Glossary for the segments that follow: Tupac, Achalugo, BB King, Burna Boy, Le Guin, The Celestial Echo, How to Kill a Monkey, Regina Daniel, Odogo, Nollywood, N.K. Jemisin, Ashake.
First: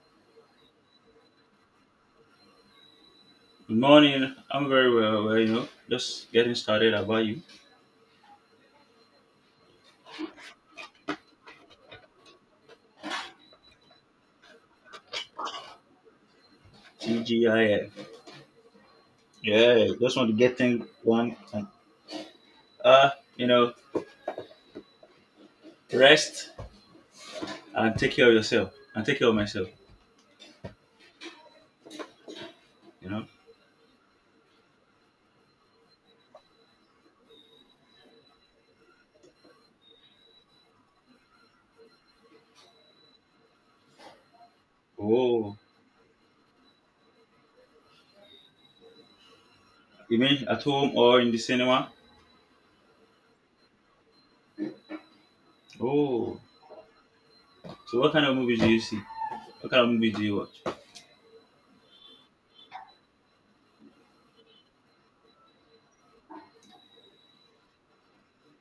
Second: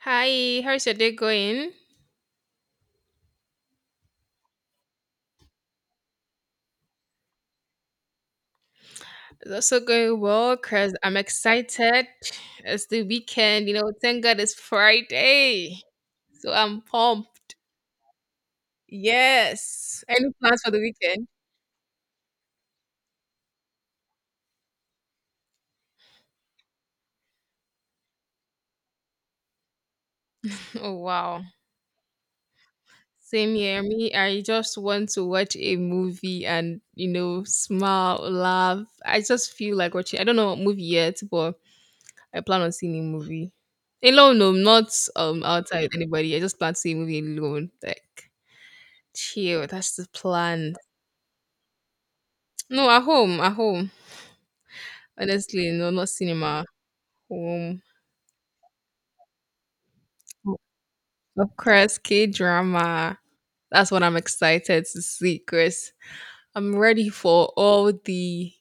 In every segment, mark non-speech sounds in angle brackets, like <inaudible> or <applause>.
Hi, how's your day going? Good morning. I'm very well, just getting started about you. It's also going well because I'm excited. It's the weekend, you know, thank God it's Friday. So I'm pumped. TGIF. Yeah, Yes. just want Any to get plans for the things weekend? done and uh, you know, rest and take care of yourself and take care of myself, Oh, wow. you know. Same here. Me, I just want to watch a movie and, you know, smile, laugh. I just feel like watching, I don't know what movie yet, but I plan on seeing a movie. Alone, no, not Oh, outside with anybody. I just plan to see a movie alone. Like, chill. That's the you mean at plan. home or in the cinema? No, at home. At home. Honestly, no, not Oh, cinema. Home. so what kind of movies do you see? What kind of movies do you watch? Of course, K drama. That's what I'm excited to see, Chris. I'm ready for all the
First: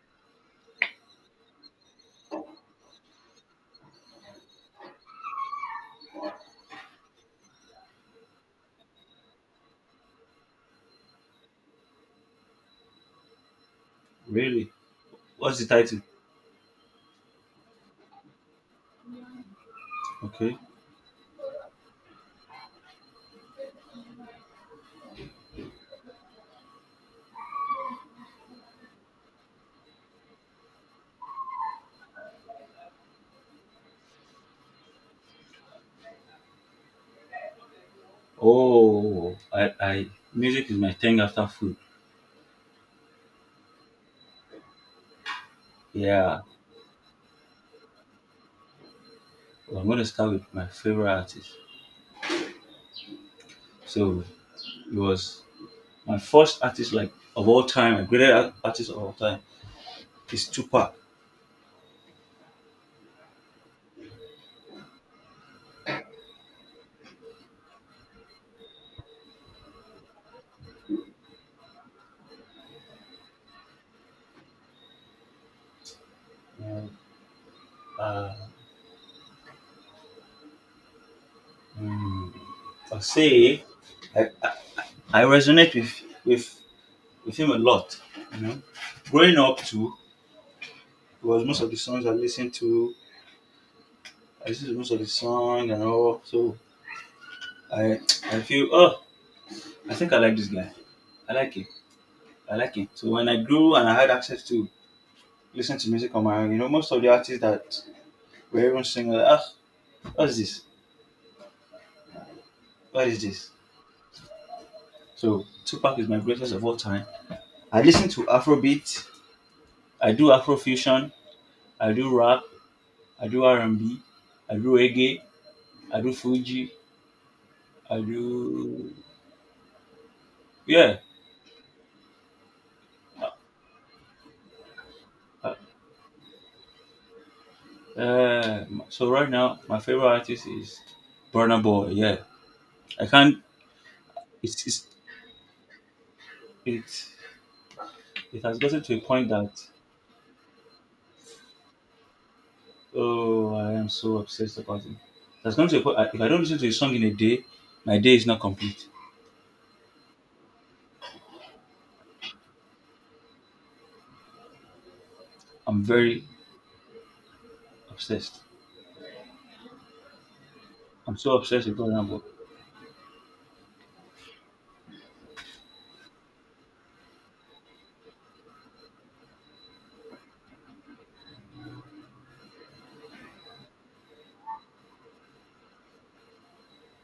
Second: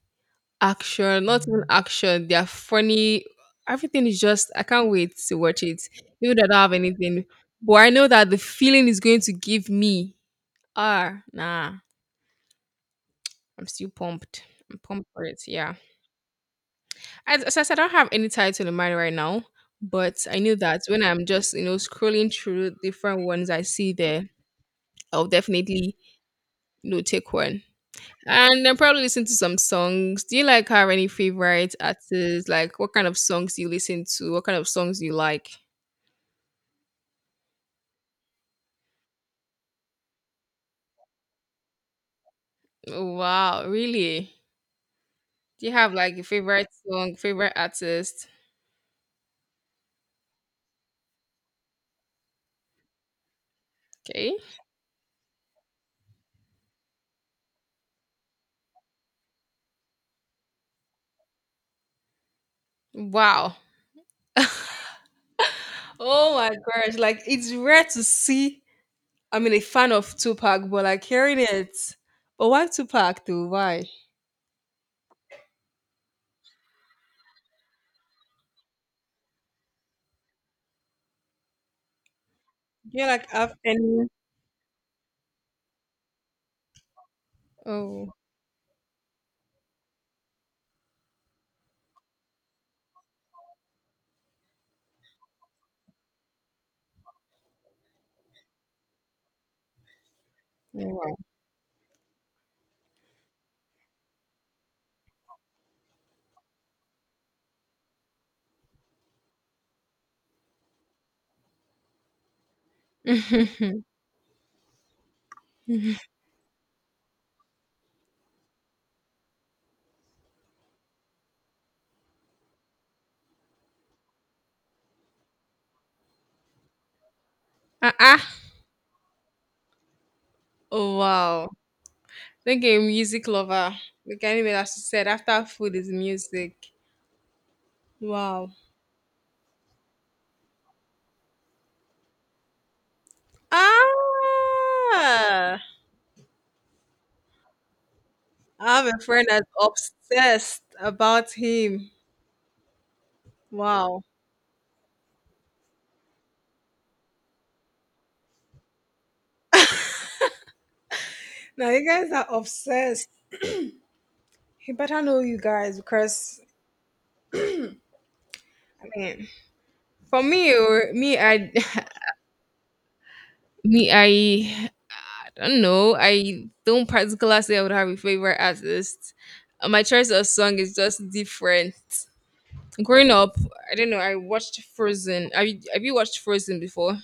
action. Not even action. They're funny. Everything is just, I can't wait to watch it. Even though I don't have anything, but I know that the feeling is going to give me. Ah, nah. I'm still pumped. Really? I'm pumped for it. What's the Yeah. title? As I said, I don't have any title in mind right now, but I knew Okay. that when I'm just, you know, scrolling through different ones I see there, I'll definitely, you know, take one. And then probably listen to some songs. Do you like have any favorite artists? Like what kind of songs do you listen to? What kind of songs do you like? Oh, I music is my thing after food. Oh, wow, really? Do you have like a Yeah. favorite song, favorite artist? Well, I'm gonna start with my favorite artist. So Okay. it was My first artist, like of all time, my greatest artist of all time is Tupac. Wow. <laughs> Oh my gosh, like it's rare to see, I mean, a fan of Tupac, but like hearing it. But why Tupac though? Why? Do Uh, mm, I you like have say any? I, I resonate with, with him a lot. Oh, You know, growing up too, it was most of the songs I listened to. I listened to most of the song and all. So I I feel, I think I like this guy. oh, wow. I like him. I like him. So when I grew and I had access to listen to music on my own, most of the artists that were even singing, like, what's this? What is this? <laughs> So Tupac is my greatest of all time. I listen to Afrobeat. I do Afrofusion. I do rap. I do R&B. I do reggae. I do Fuji. I Uh-uh. do, yeah. Oh, wow. Like a music lover. Like anyway, as you said, after food is music. Wow. Uh, so right now my favorite artist is Burna Boy. Yeah, I can't. Ah, It's, it's I it it has gotten have to a a friend point that's that obsessed about him. oh I am Wow. so obsessed about him. It has gotten to a point. If I don't listen to his song in a day, my day is not complete. Now you guys are obsessed. He better know you guys I'm very because, obsessed. I mean, for me, I'm me, so I obsessed with <laughs> Burna Boy. me, I don't know. I don't particularly say I would have a favorite artist. My choice of song is just different. Growing up, I don't know. I watched Frozen. Have you watched Frozen before?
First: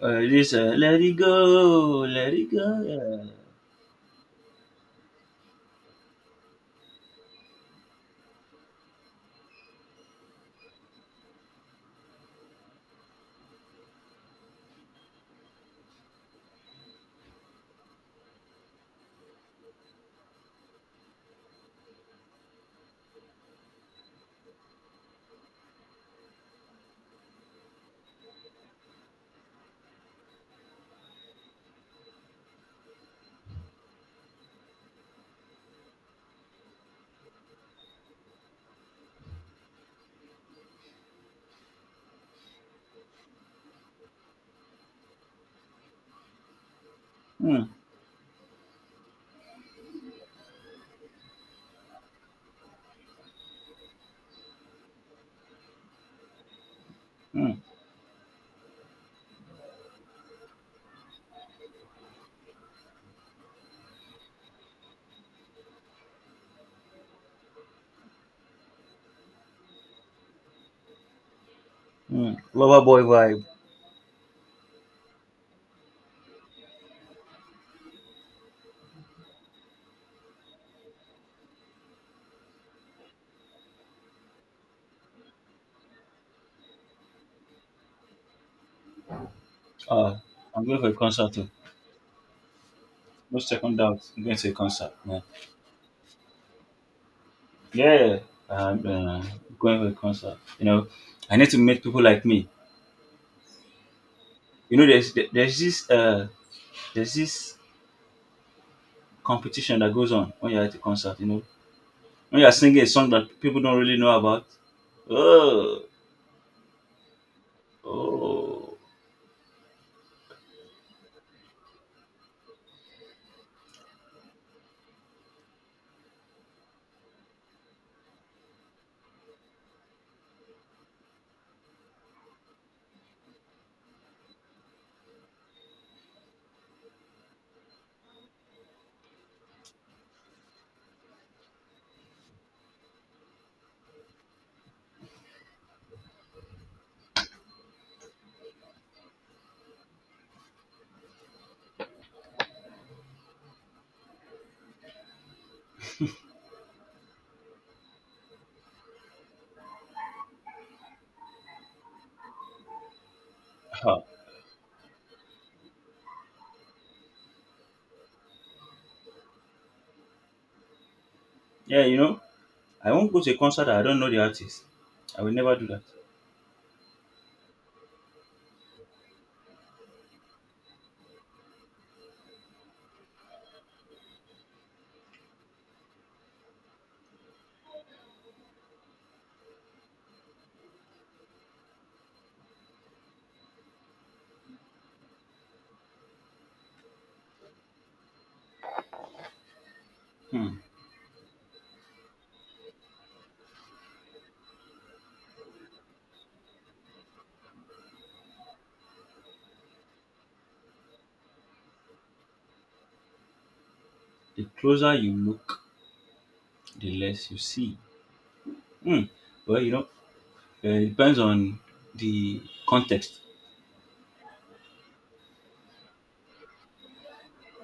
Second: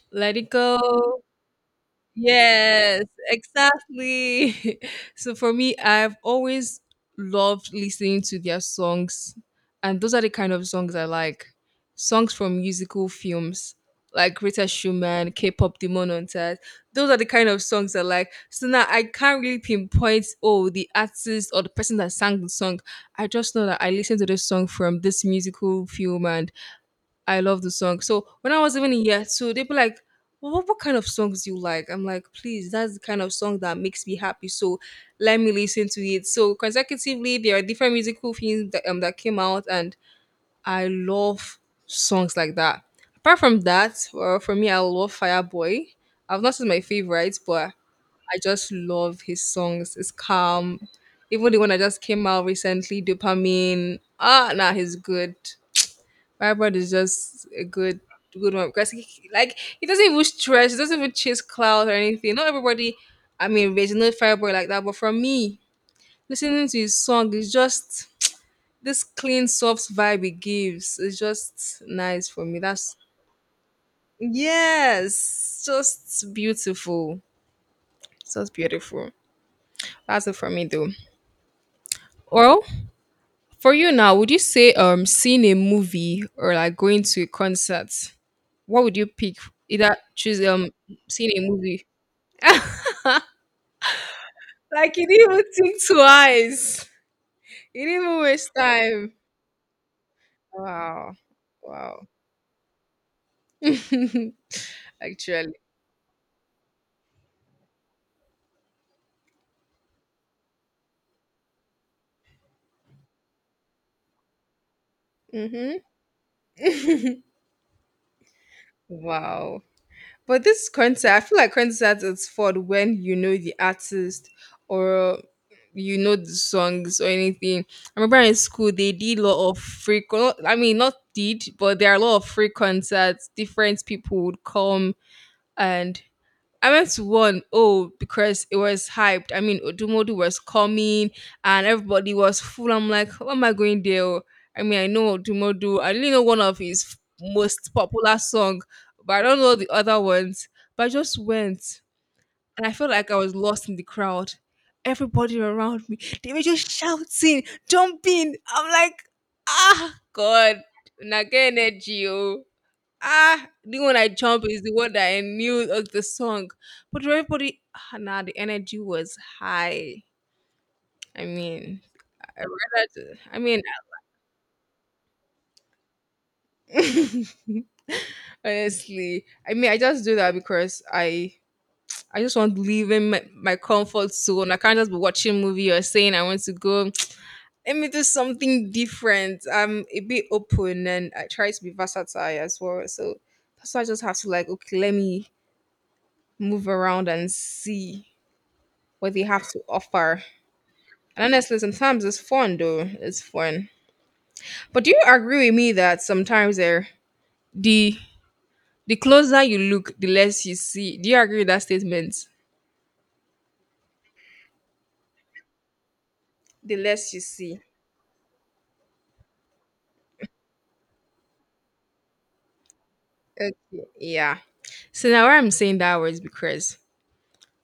Let it This, let it go. go, let it go. Yes, Yeah. exactly. <laughs> So for me, I've always loved listening to their songs, and those are the kind of songs I like. Songs from musical films like Greta Schumann, K-pop Demon Hunters. Those are the kind of songs I like. So now I can't really pinpoint oh the artist or the person that sang the song. I just know that I listened to this song from this musical film and I love the song. So when I was even in year two, they'd be like, well, what kind of songs do you like? I'm like, please, that's the kind of song that makes me happy. So let me listen to it. So consecutively, there are different musical things that came out, and I love songs like that. Apart from that, well, for me, I love Fireboy. I've not seen my favorites, Hmm. but I just love his songs. It's calm. Even the one that just came out recently, Dopamine. Ah, nah, he's good. Fireboard is just Hmm. a good good one because he, like he doesn't even stress, it doesn't even chase clouds or anything. Not everybody, I mean, there's no Fireboard like that, but for me, listening to his song is just this clean, soft vibe he gives. It's just nice Hmm. for me. Lover That's boy vibe. yes, just beautiful, just beautiful. That's it for me though. Well, for you now, would you say seeing a movie or like going to a concert, what would you pick? Either Uh, choose I'm going for a concert seeing too. a movie. No second doubt. I'm going to a concert. Like you Yeah, didn't even think twice. You didn't yeah. even waste I'm time. Going for a concert. Wow. I need to meet people Wow. like me. <laughs> Actually. You know, there's there's this uh there's this competition that goes on when you're at a concert. When you're singing a song that people don't really know about. Mm-hmm. Oh, oh. Wow. But this concert, I feel like concerts is for when you know the artist or you know the songs or anything. I remember in school they did a lot of I mean not did, but there are a lot of free concerts. Different people would come and I went to one, oh, because it was hyped. I mean, Odumodu was coming and everybody was full. I'm like, what am I going there? Oh? I mean, I know Odumodu. I only know one of his most popular song, but I don't know the other ones. But I just went and I felt like I was lost in the crowd. Everybody around me, they were just shouting, jumping. I'm like, ah, God, Naga energy, oh. Ah, the one Ha. I jump is the one that I knew of the song. But everybody, ah, nah, the energy was high. I mean, Yeah, I I won't rather, go to a I mean, concert that I don't know the artist. I will never do that. <laughs> honestly, I mean, I just do that because I just want to live in my comfort zone. I can't just be watching movie or saying I want to go. <tsk> Let me do something different. I'm a bit open and I try to be versatile as well. So that's why I just have to like, okay, let me move around and see what they have to offer. Hmm. And honestly, sometimes it's fun though. It's fun. But do you agree with me that sometimes the the closer you look, the less you see. Do you agree with that statement? The closer you look, The the less you less you see. see. Hmm. Well, it depends on the context. Okay. Yeah. So now why I'm saying that was because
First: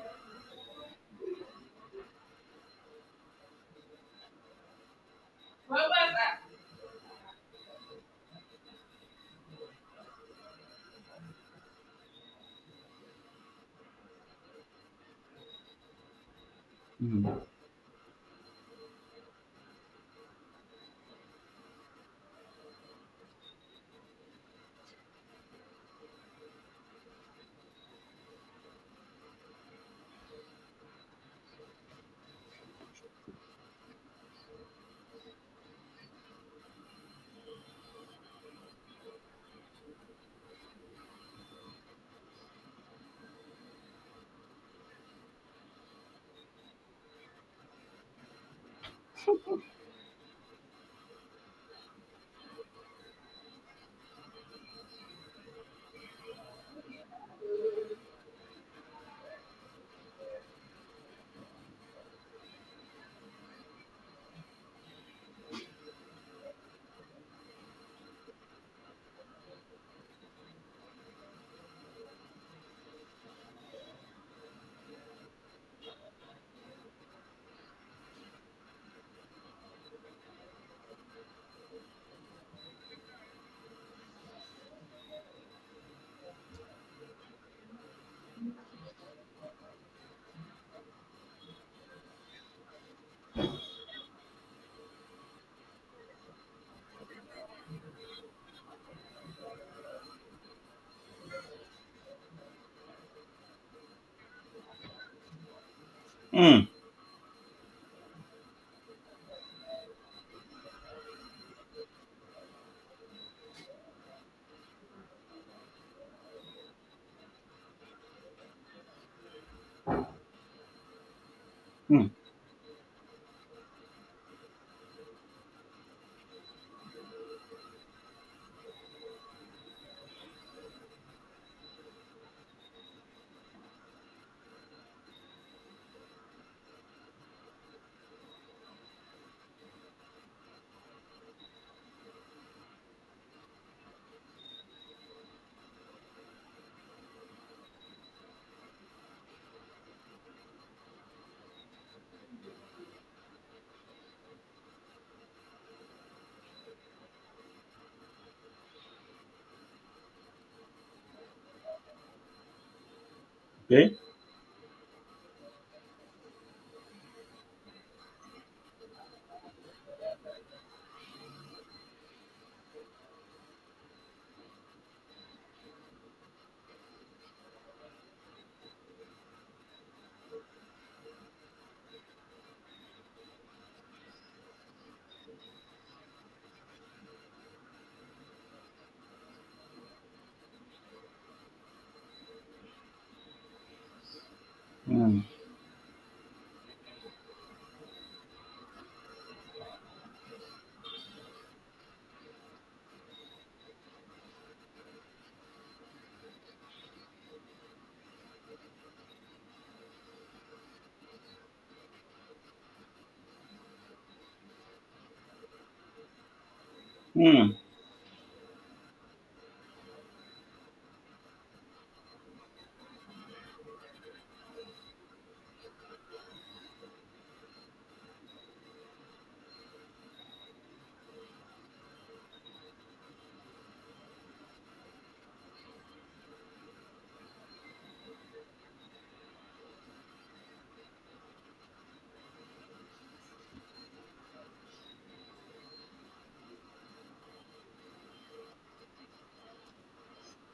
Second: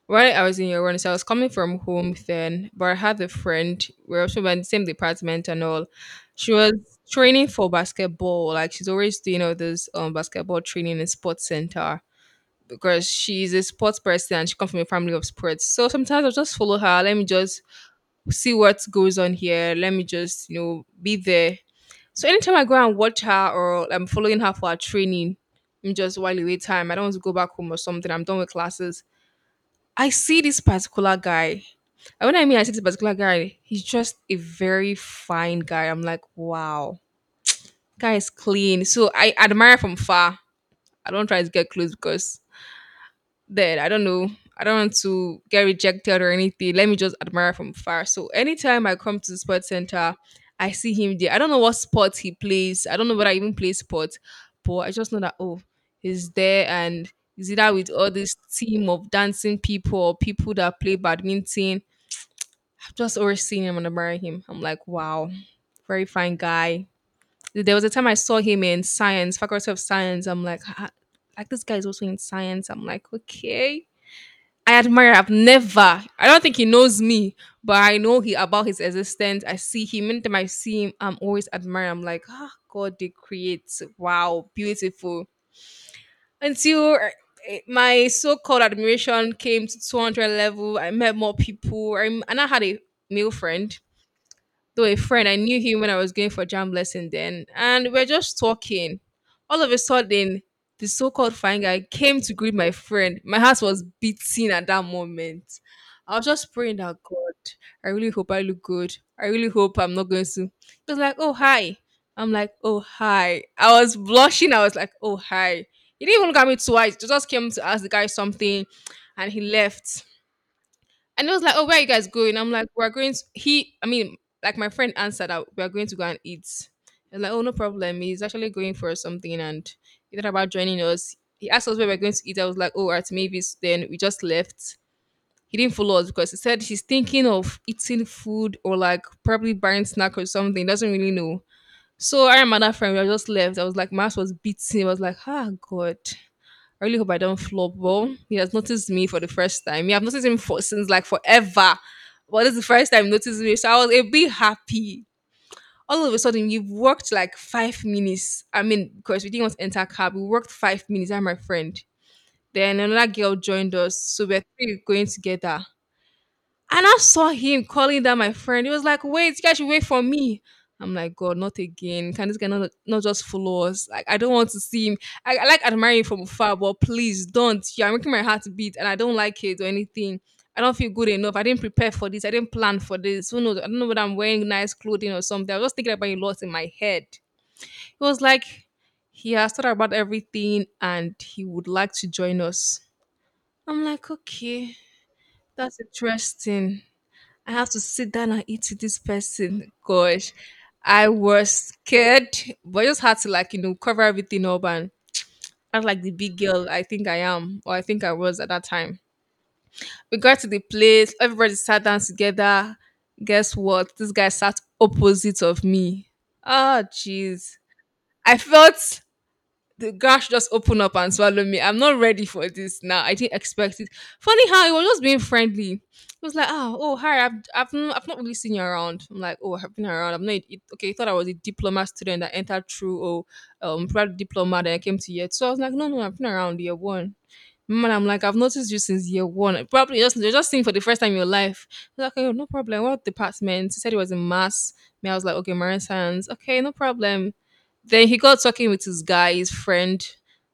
while I was in your run, so I was coming from home then, but I had a friend. We were also in the same department and all. She was training for basketball. Like she's always doing all this basketball training in sports center, because she's a sports person and she comes from a family of sports. So sometimes I'll just follow her. Let me Hmm. just see what goes on here. Let me just, you know, be there. So anytime I go and watch her or I'm following her for her training, I'm just while away time. I don't want to go back home or something. I'm done with classes. I see this particular guy. And when I mean I see this particular guy, he's just a very fine guy. I'm like, wow, guy is clean. So I admire from far. I don't try to get close because that I don't know. I don't want to get rejected or anything. Let me just admire from far. So anytime I come to the sports center, I see him there. I don't know what sport he plays. I don't know whether I even play sports, but I just know that oh, he's there and he's either with all this team of dancing people or people that play badminton. I've just always seen him and admiring him. I'm like, wow, very fine guy. There was a time I saw him in science, faculty of science. I'm like, "Ah, like this guy is also in science. I'm like, okay, I admire. I've never. I don't think he knows me, but I know he about his existence. I see him. Anytime I see him, I'm always admire. I'm like, ah, God, they create. Wow, beautiful. Until my so-called admiration came to 200 level, I met more people. And I had a male friend, though a friend I knew him when I was going for jam lesson then and we're just talking. All of a sudden, the so-called fine guy came to greet my friend. My heart was beating at that moment. I was just Hmm. praying that God, I really hope I look good. I really hope I'm not going to, he was like, "Oh, hi." I'm like, "Oh, hi." I was blushing. I was like, "Oh, hi." He didn't even look at me twice. He just came to ask the guy something and he left. And it was like, "Oh, where are you Hmm. guys going?" I'm like, "We're going." To, he, I mean, like my friend answered that we're going to go and eat. I was like, "Oh, no problem." He's actually going for something, and he thought about joining us. He asked us where we're going to eat. I was like, "Oh, at Mavis." Then we just left. He didn't follow us because he said he's thinking of eating food or like probably buying snack or something. Doesn't really know. So I and my other friend, we were just left. I was like, my ass was beating. I was like, ah, God. I really hope I don't flop. Well, he has noticed me for the first time. Yeah, I've noticed him for since like forever. But this is the first time he noticed me. So I was a bit happy. All of a sudden, you've worked like 5 minutes. I mean, because we didn't want to enter cab. We worked 5 minutes. I'm my friend. Then another girl joined Okay. us. So we're three going together. And I saw him calling down my friend. He was like, wait, you guys should wait for me. I'm like, God, not again. Can this guy not just follow us? Like, I don't want to see him. I like admiring him from afar, but please don't. You're making my heart beat and I don't like it or anything. I don't feel good enough. I didn't prepare for this. I didn't plan for this. Who knows? I don't know whether I'm wearing nice clothing or something. I was just thinking about a lot in my head. It was like, he has thought about everything and he would like to join us. I'm like, okay, Hmm. that's interesting. I have to sit down and eat with this person. Gosh, I was scared, but I just had to like cover everything up and act like the big girl I think I am or I think I was at that time. We got to the place, everybody sat down together. Guess what? This guy sat opposite of me. Oh Hmm. jeez. I felt the gosh just open up and swallow me. I'm not ready for this now. I didn't expect it. Funny how it was just being friendly. It was like, oh, hi, I've not really seen you around. I'm like, oh, I've been around. I'm not, it, okay, you thought I was a diploma student that entered through, proud diploma that I came to yet. So I was like, no, no, I've been around year one. Man, I'm like, I've noticed you since year one. Probably just, you're just seeing for the first time in your life. He's like, oh, no problem. What department? He said it was in mass. Me, I was like, okay, marine science. Okay, no problem, then he got talking with his guy, his friend.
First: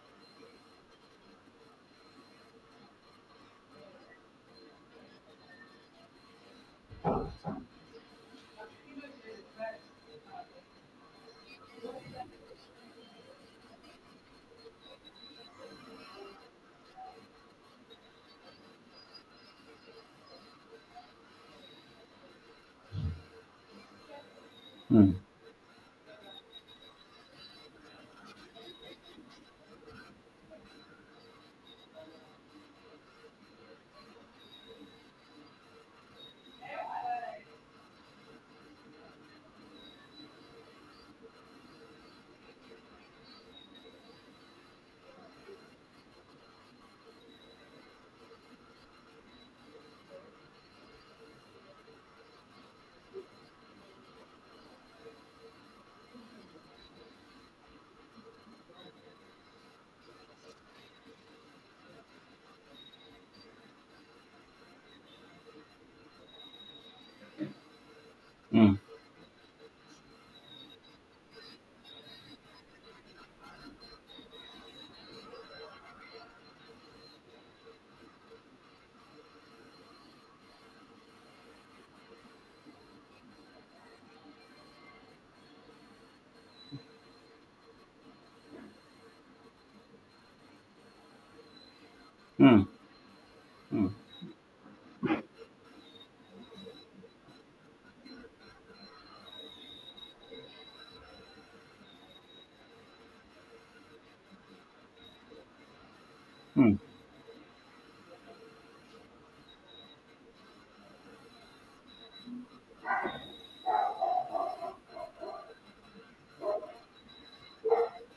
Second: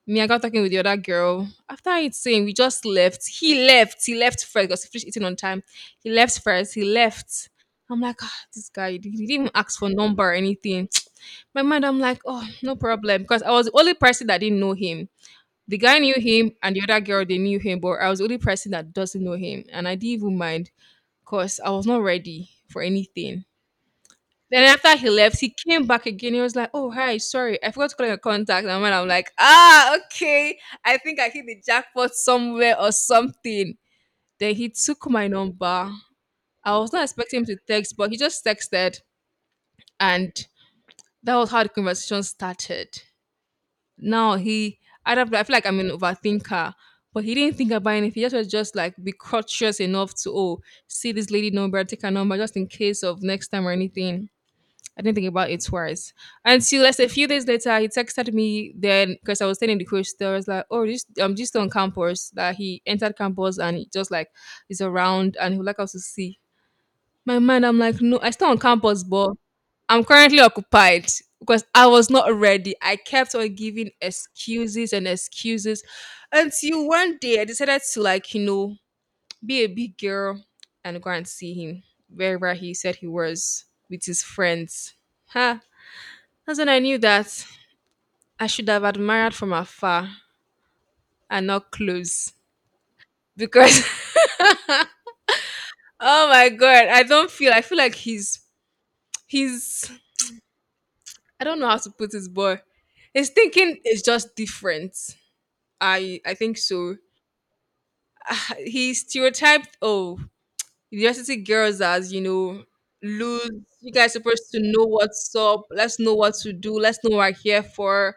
Me, I got talking with the other girl. After eating, we just left. He left. He left first because he finished eating on time. He left first. He left. I'm like, ah, this guy, he didn't even ask for number or anything. <tsk> My mind, I'm like, oh, no problem. Because I was the only person that didn't know him. The guy knew him and the other girl, they knew him, but I was the only person that doesn't know him. And I didn't even mind because I was not ready for anything. Then after he Hmm. left, he came back again. He was like, "Oh hi, sorry, I forgot to call your contact." And when I'm like, "Ah, okay, I think I hit the jackpot somewhere or something." Then he took my number. I was not expecting him to text, but he just texted, and that was how the conversation started. Now he, I don't, I feel like I'm an overthinker, but he didn't think about anything. He just was just like be courteous enough to oh, see this lady number, take her number, just in case of next time or anything. I didn't think about it twice. Until let's say a few days later, he texted me then because I was staying in the coach. I was like, oh, this I'm just on campus. That he entered campus and he just like is around and he would like us to see. My mind, I'm like, no, I stay on Hmm. campus, but I'm currently occupied because I was not ready. I kept on giving excuses and excuses until one day I decided to like, be a big girl and go and see him wherever he said he was with his friends. Huh? That's when I knew that I should have admired from afar and not close. Hmm. Because Hmm. <laughs> oh my god, I don't feel I feel like he's I don't know how to put his boy. His thinking is just different. I think Hmm. so. He stereotyped oh university girls as, lose, you guys supposed to know what's up, let's know what to do, let's know what we're here for,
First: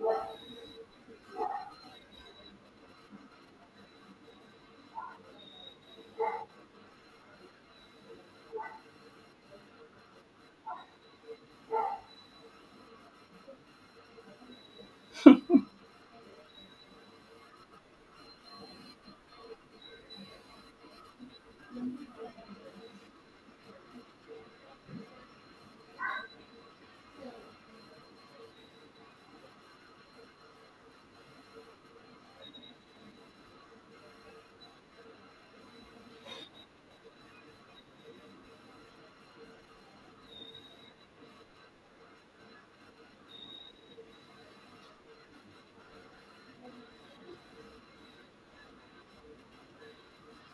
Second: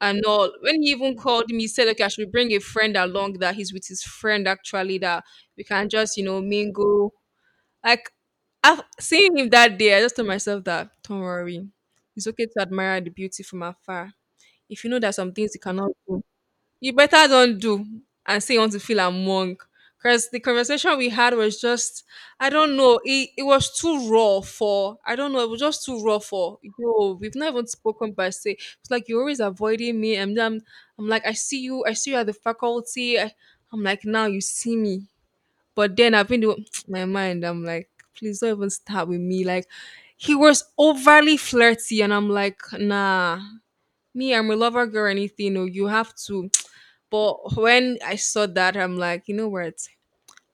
and all. When he even called me, he said, okay, I should bring a friend along that he's with his friend actually, that we can just, mingle. Like, I've seen him that day. I just told myself that, don't worry, it's okay to admire the beauty from afar. If you know that some things you cannot do, you better don't do and say you want to feel among, because the conversation we had was just, I don't know, it was too raw for, I don't know, it was just too raw for yo, we've not even spoken by say, it's like you're always avoiding me and then I'm like, I see you at the faculty, I, I'm like now you see me, but then I've been doing <tsk> my mind I'm like please don't even start with me, like he was overly flirty and I'm like nah, me I'm a lover girl or anything or you have to, but when I saw that, I'm like, you know what?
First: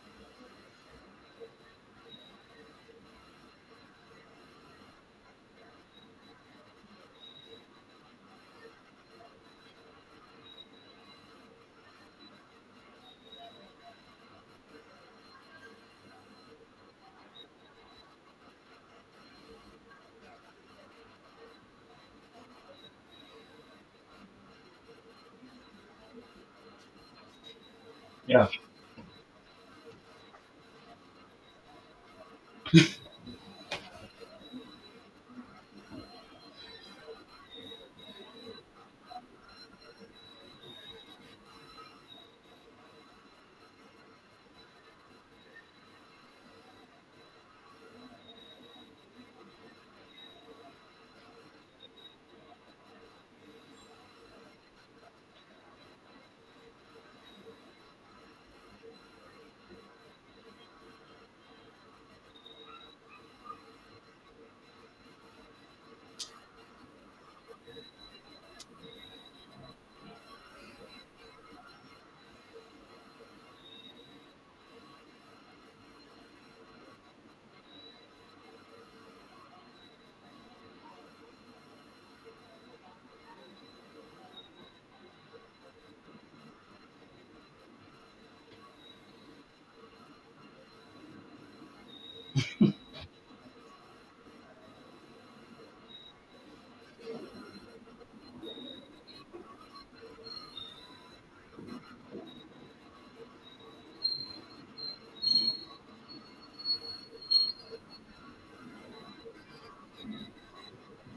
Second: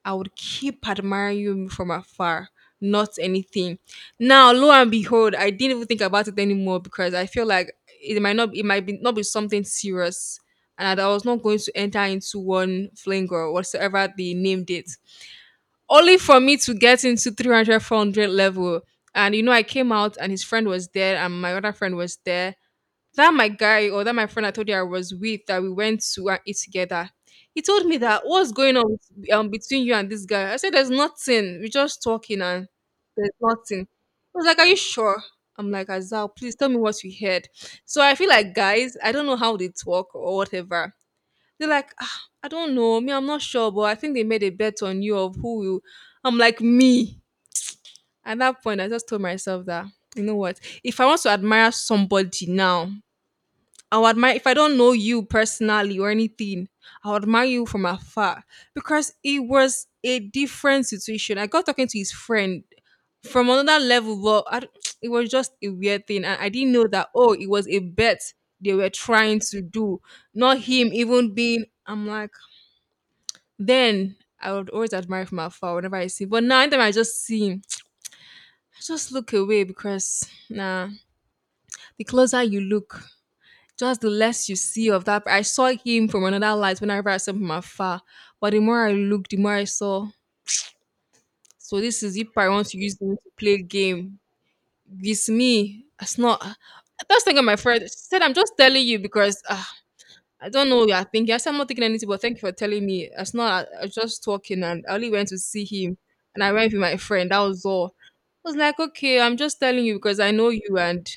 I would keep admiring you from afar, not anything. Now, lo and behold, I didn't even think about it anymore because I feel like it might not, it might be not be something serious, and that I was not going to enter into one fling or whatsoever they named it. Only for me to get into 300, 400 level, and you know, I came out and his friend was there, and my other friend was there, that my guy or that my friend I told you I was with, that we went to and eat together. He told me that Yeah. what's going on with- between you and this guy. I said there's nothing. We're just talking and there's nothing. He was like, "Are you sure?" I'm like, "Azal, please tell me what you heard." So I feel like guys, I don't know how they talk or whatever. They're like, ah, I don't know. Me, I'm not sure, but I think they made a bet on you of who will. I'm like, me. At that point, I just told myself that, you know what? If I want to admire somebody now, I would admire if I don't know you personally or anything, I would admire you from afar because it was a different situation. I got talking to his friend from another level, but I, d <tsk> it was just a weird thing, and I didn't know that oh, it was a bet they were trying to do, not him even being. I'm like, then I would always admire from afar whenever I see, but now anytime I just see him, <tsk> I just look away because nah, the closer you look, just the less you see of that. I saw him from another light whenever I saw him from afar, but the more I looked, the more I saw. So this is if I want to use them to play game. It's me. It's not. That's thinking my friend, she said, "I'm just telling you because I don't know what you're thinking." I said, "I'm not thinking anything, but thank you for telling me." It's not. I was just talking, and I only went to see him, and I went with my friend. That was all. I was like, "Okay, I'm just telling you because I know you, and"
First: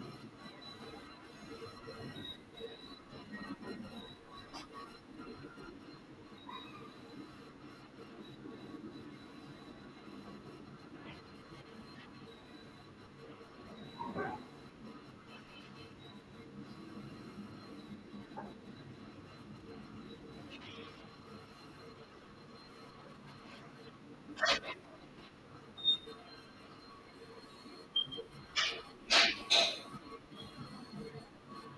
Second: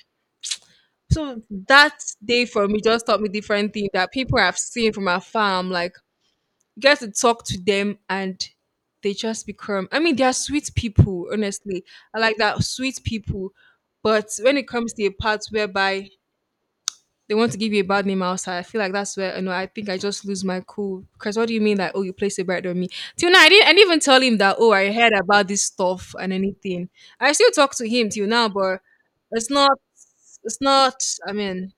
So that day for me just taught me different things, that people I've seen from afar, I'm like, you get to talk to them and they just become, I mean, they are sweet people, honestly. I like that sweet people. But when it comes to a part whereby they want to give you a bad name outside, I feel like that's where, you know, I think I just lose my cool. Because what do you mean that, oh, you placed a bet on me? Till now, I didn't even tell him that, oh, I heard about this stuff and anything. I still talk to him till now, but it's not, it's not, I mean,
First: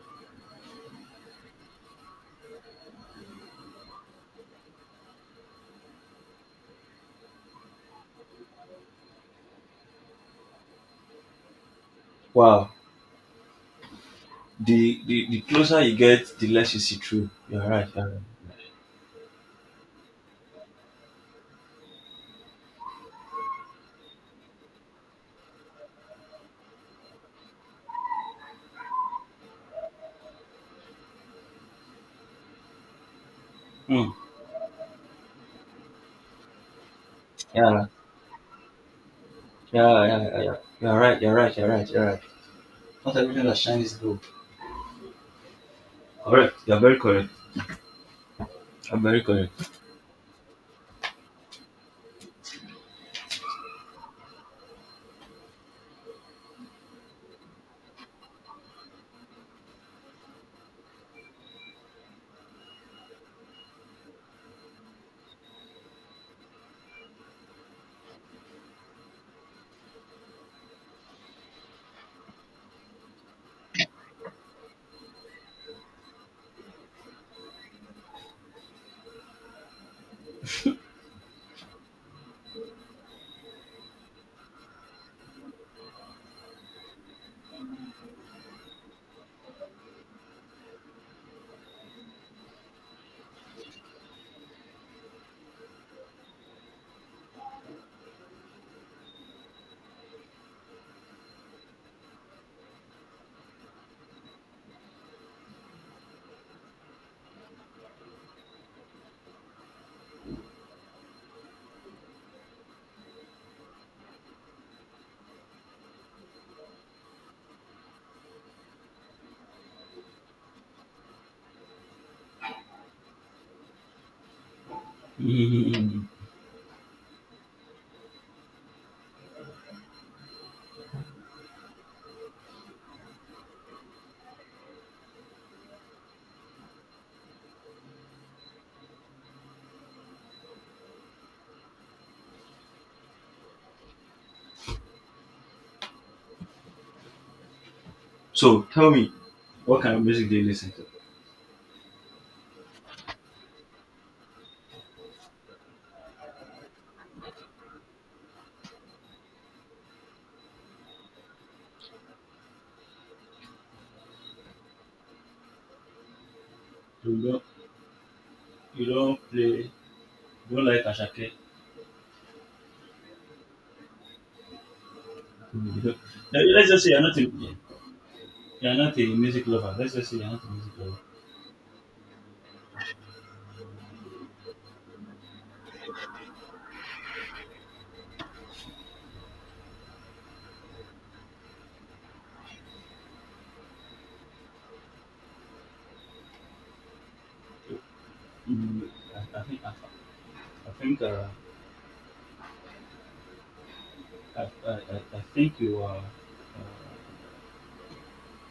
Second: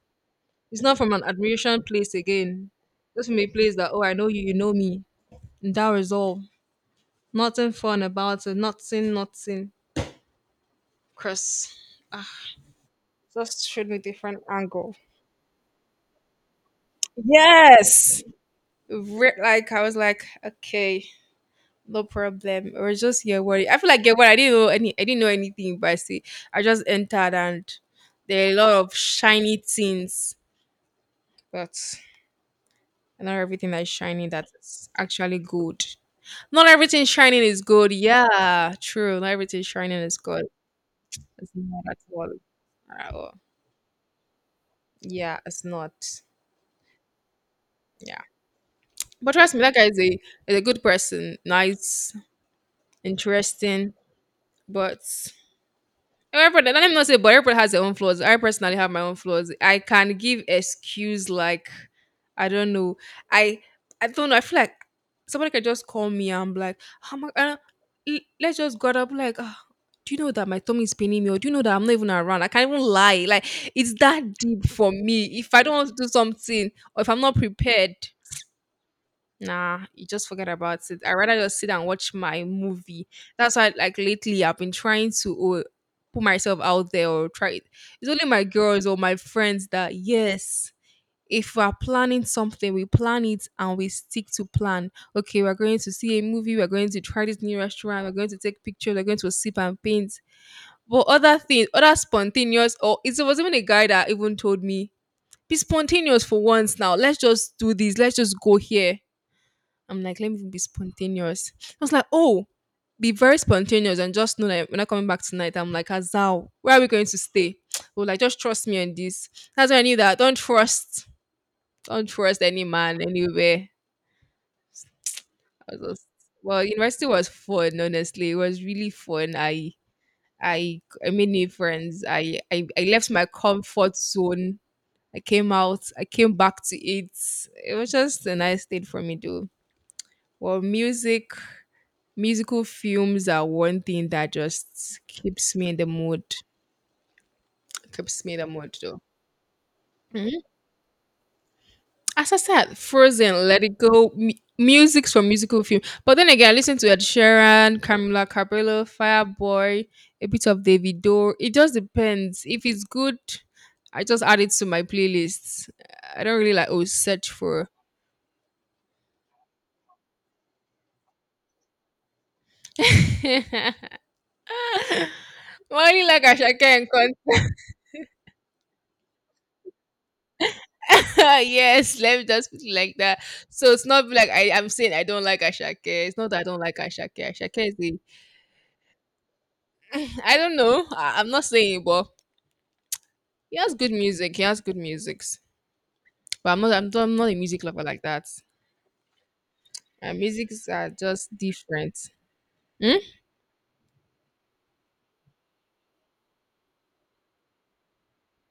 it's not from an admiration place again. Just from a place that, oh, I know you, you know me. And that was all. Nothing fun about it. Nothing, nothing. Chris, ah, Wow. just showed me different angle. The closer you get, the less you see through. You're right. You're right. Yes. Re- like I was like, okay, no problem. It was just your worry. I feel like your worry. I didn't know any. I didn't know anything, but I see, I just entered and there are a lot of shiny things, but not everything that is Hmm. shiny that is actually good. Not everything shining is Yeah. good. Yeah, true. Not everything shining Yeah. is Yeah. Yeah. good. Yeah. You're right. You're It's right. You're not right. at You're right. all. At Not all. everything that shines is gold. Yeah, it's not. Correct. You're very correct. Yeah. I'm very But trust me, correct. that <laughs> guy is a good person. Nice, interesting, but everybody, let me not say, but everybody has their own flaws. I personally have my own flaws. I can give excuse like, I don't know, I, I don't know. I feel like somebody can just call me and be like, oh my, let's just go up. Like, "Ah, do you know that my tummy is paining me, or do you know that I'm not even around? I can't even lie. Like, it's that deep for me. If I don't want to do something, or if I'm not prepared, nah, you just forget about it. I rather just sit and watch my movie. That's why, like lately, I've been trying to put myself out there or try. It. It's only my girls or my friends that, yes, if we are planning something, we plan it and we stick to plan. Okay, we're going to see a movie. We're going to try this new restaurant. We're going to take pictures. We're going to sip and paint. But other things, other spontaneous, or it was even a guy that even told me, "Be spontaneous for once now. Let's just do this. Let's just go here." I'm like, let me be spontaneous. I was like, oh, be very spontaneous and just know that we're not coming back tonight. I'm like, Azal, where are we going to stay? <tsk> Well, like, just trust me on this. That's why I knew that. Don't trust any man anywhere. I was Hmm. just, well, university was fun, honestly. It was really fun. I made new friends. I left my comfort zone. I came out. I came back to it. It was just a nice thing for me, though. Well, music. Musical films are one thing that just keeps me in the mood. Keeps me in the So mood, tell though. me, what kind of music do you Mhm. listen to? As I said, Frozen, Let It Go, music's from musical film. But then again, I listen to Ed Sheeran, Camila Cabello, Fireboy, a bit of Davido. It just depends. If it's good, I just add it to my playlist. I don't really like oh You search don't, for. you don't play, you don't like Ashake. <laughs> Well, You I don't- only like Now, Ashake let's just and say you're not a music lover. Let's just say you're not a music lover. <laughs> yes, let me just put it like that. So it's not like I'm saying I don't like Ashake. It's not that I don't like Ashake. Ashake is the I don't know. I'm not saying, but he has good music. He has good music. But I'm not. I'm not a music lover like that. Mm, I think, My musics I are think, just different. Hmm? I, I think you are, uh,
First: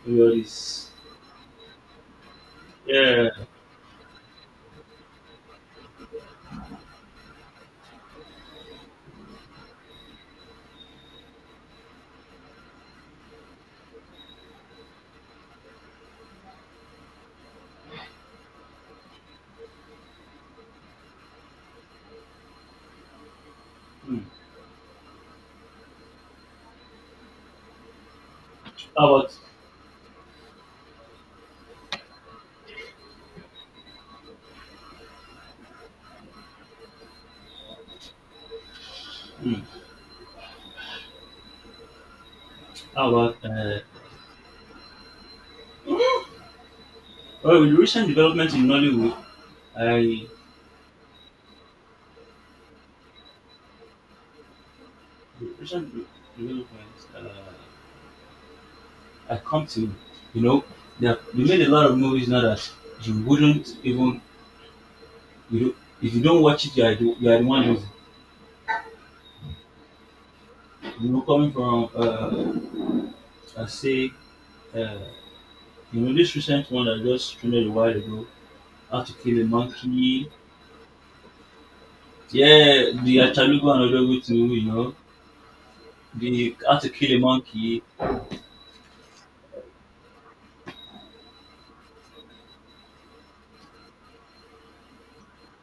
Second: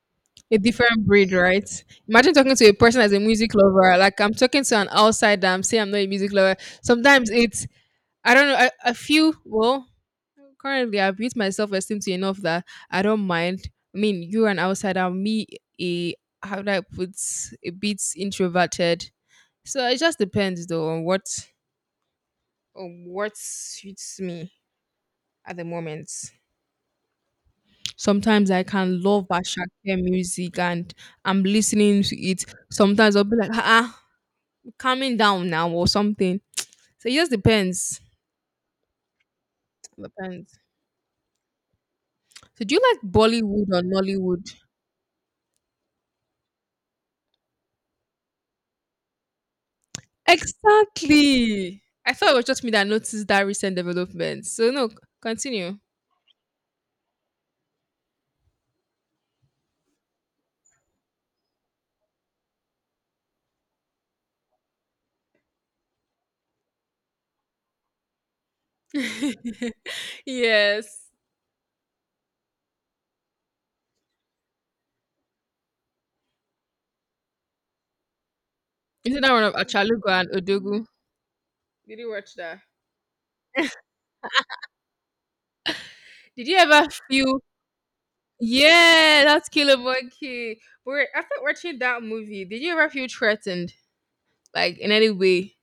you are A this. different breed, right? Imagine talking to a person as a Yeah. music lover. Like I'm talking to an outsider. I'm saying I'm not a music lover. Sometimes it's I don't know. I feel well. Currently I've built my self esteem to enough that I don't mind. I mean, you're an outsider, me a how do I put a bit introverted. So it just depends though on what suits Mm. me at the moment. Sometimes I can How love about, Bashake music and I'm listening to it. Sometimes I'll be like, ah, ah, calming down now or something. So it just depends. mm, Depends. So do you like how about, Bollywood uh, or Nollywood? well, with recent developments in Nollywood, I, Exactly. I thought it was just me that noticed that recent development. So no, with continue. recent developments, I come to, you know, they made a lot of movies now that you wouldn't even you don't, if you don't watch it, you are the one who's <laughs> Yes. Coming from, I say uh, this recent one that just streamed a while ago, How to Is it that Kill one a of Achalugo and Monkey. Odogu? Did you watch that? Yeah, the Achalugo and Odogo too. You know, Did the you How ever to Kill a feel Monkey, yeah, that's Killer Monkey. But wait, after watching that movie, did you ever feel threatened? Like in any way?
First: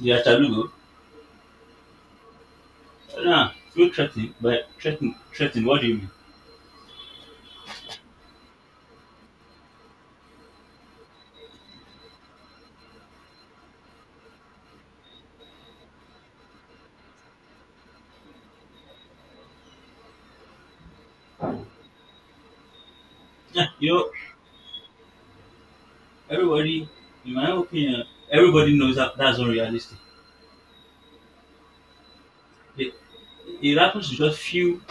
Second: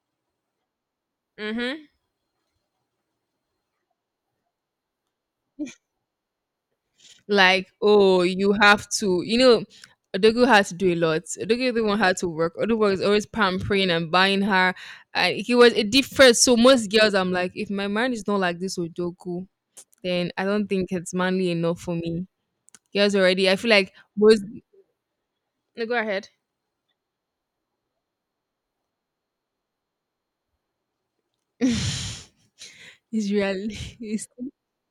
the Achalugo. Mm-hmm. Nah, feel threatened, but threatened, threatened. What do you mean? Like oh you have to you know Odogu had to do a lot. Odogu the one had to work. Odogu was always pampering and buying her. And he was a different. So most girls, I'm like, if my man is not like this Odogu, then I don't think it's manly enough for me. Girls already, I Yeah, feel you like know most. No, go ahead. everybody. In my own opinion, everybody knows that that's unrealistic. <laughs> It, It's it really. happens to It's, just few.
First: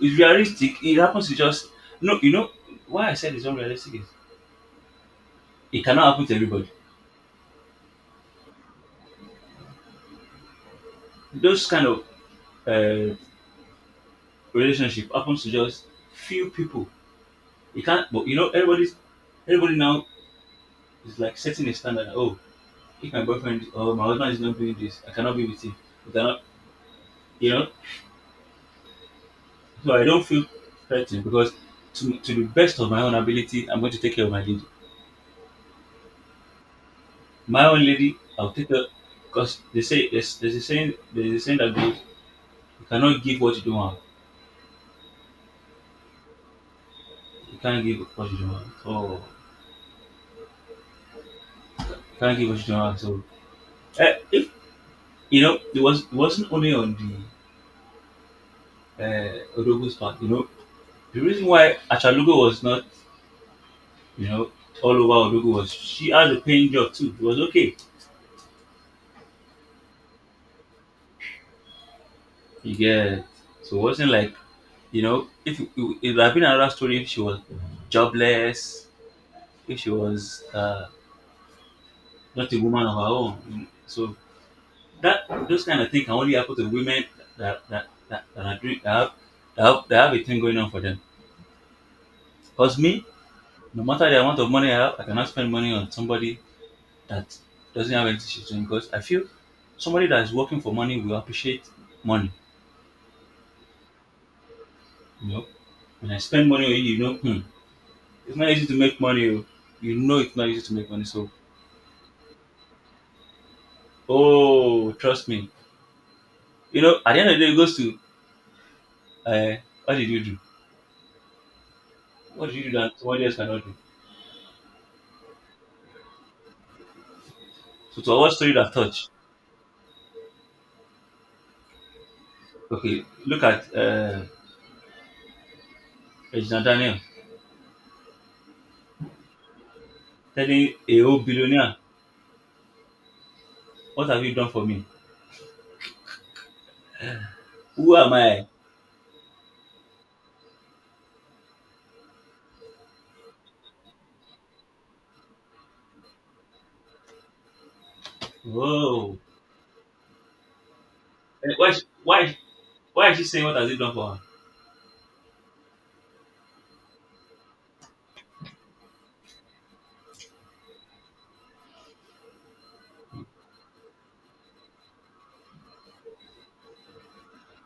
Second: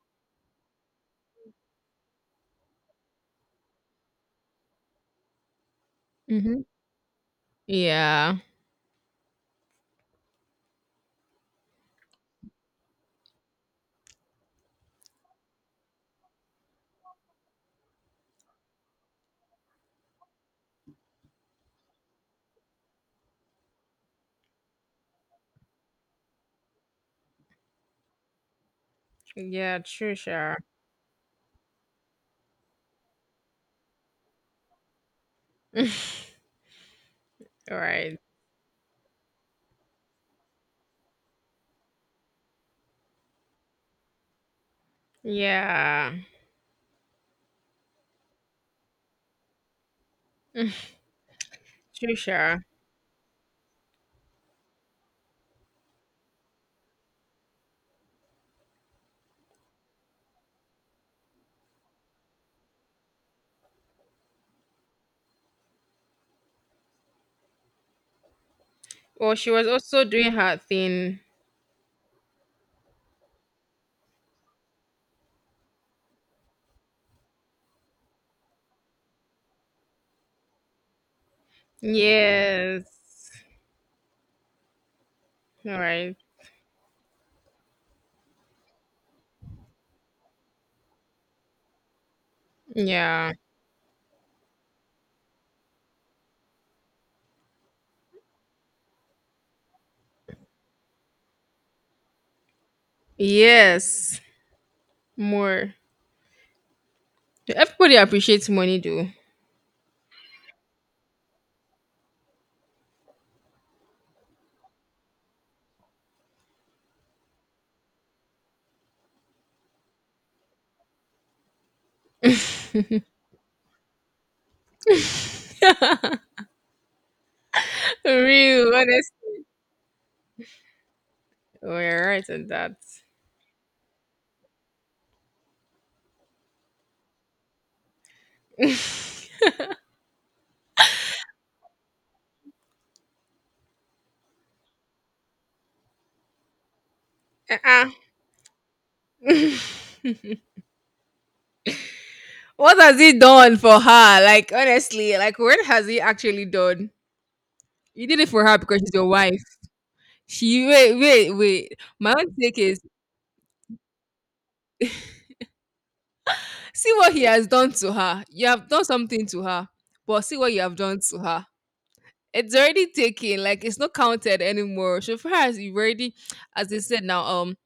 It's realistic. It happens to just no. You know why I said it's unrealistic is it cannot happen to mhm. everybody. Yeah. Those kind of uh, relationship happens to just few people. It can't. But everybody now is like setting a standard. Oh, if my boyfriend or my husband is not doing this, I cannot be with him. I cannot. You know. Yeah. So I True. don't feel Sure. threatened because to the best of my own ability, I'm going to take care of my needs. <laughs> All My own lady, right. I'll take her because they say there's a saying that goes, you cannot give what you don't have. Yeah. You can't give what you don't have. Oh, you True. can't give what Sure. you don't have. So if, it wasn't only on the Odogo's part. The reason why Achalugo was not you know all over Odogo was she had a paying job too. It was okay. Well, she was also doing her thing, You get, so it wasn't like if it would have been another story if she was jobless, if she was. Not a woman yes. of her own. So that those All kind of things can right. only happen to women that are doing, that have a thing going on for them. Cause me, Yeah. no matter the amount of money I have, I cannot spend money on somebody that doesn't have anything to do because I feel somebody that is working for money will appreciate money. Yes. You know, More. when I spend money on you, Everybody it's appreciates not easy to money make though. money. Oh. It's not easy to make money. So, oh, trust me. At the end of the day, it goes to, uh, what did you do? What did you do that somebody else cannot do? So <laughs> to avoid story that Real, touch, honest. We're right on that. okay, look at Regina Daniel telling a old billionaire, "What have you done for me? Uh-uh. Who am I?" What has he done for her? Like honestly, like what has he actually done? You did it for her because she's your Whoa. wife. She wait, wait, Eh, wait. My own Why? take is Why is she saying what has he done for her? see what he has done to her. You have done something to her, but see what you have done to her. It's already taken like it's not counted anymore so far as you've already as they said now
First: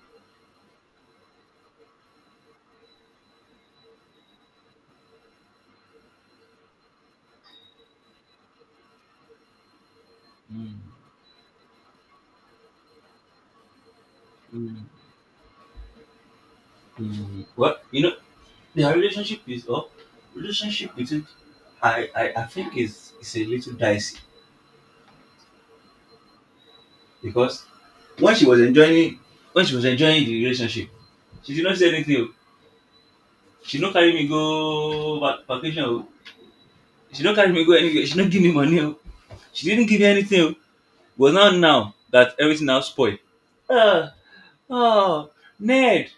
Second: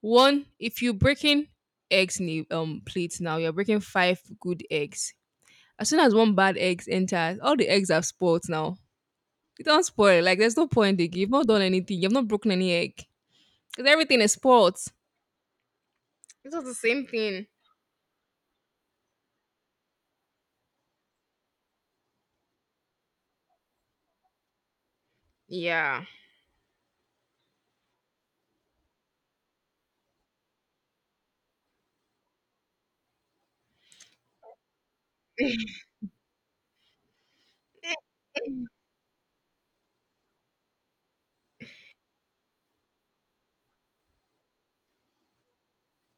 one if you're breaking eggs in the plates now you're breaking five good eggs as soon as one bad egg enters all the eggs are spoiled now you don't spoil it. Like there's no Mm. point again you've not done anything you've not broken any egg because everything is spoiled mm, it's not the same mm. thing Well, their relationship is up. Relationship between, I think is a little dicey yeah. because when she was enjoying when she was enjoying the relationship, she did not say anything. O. She no carry me go vacation. O. She don't carry me go anywhere. She don't give me money. Oh. She didn't give me anything. Oh. But now, now that everything now spoiled. Uh, oh, Ned,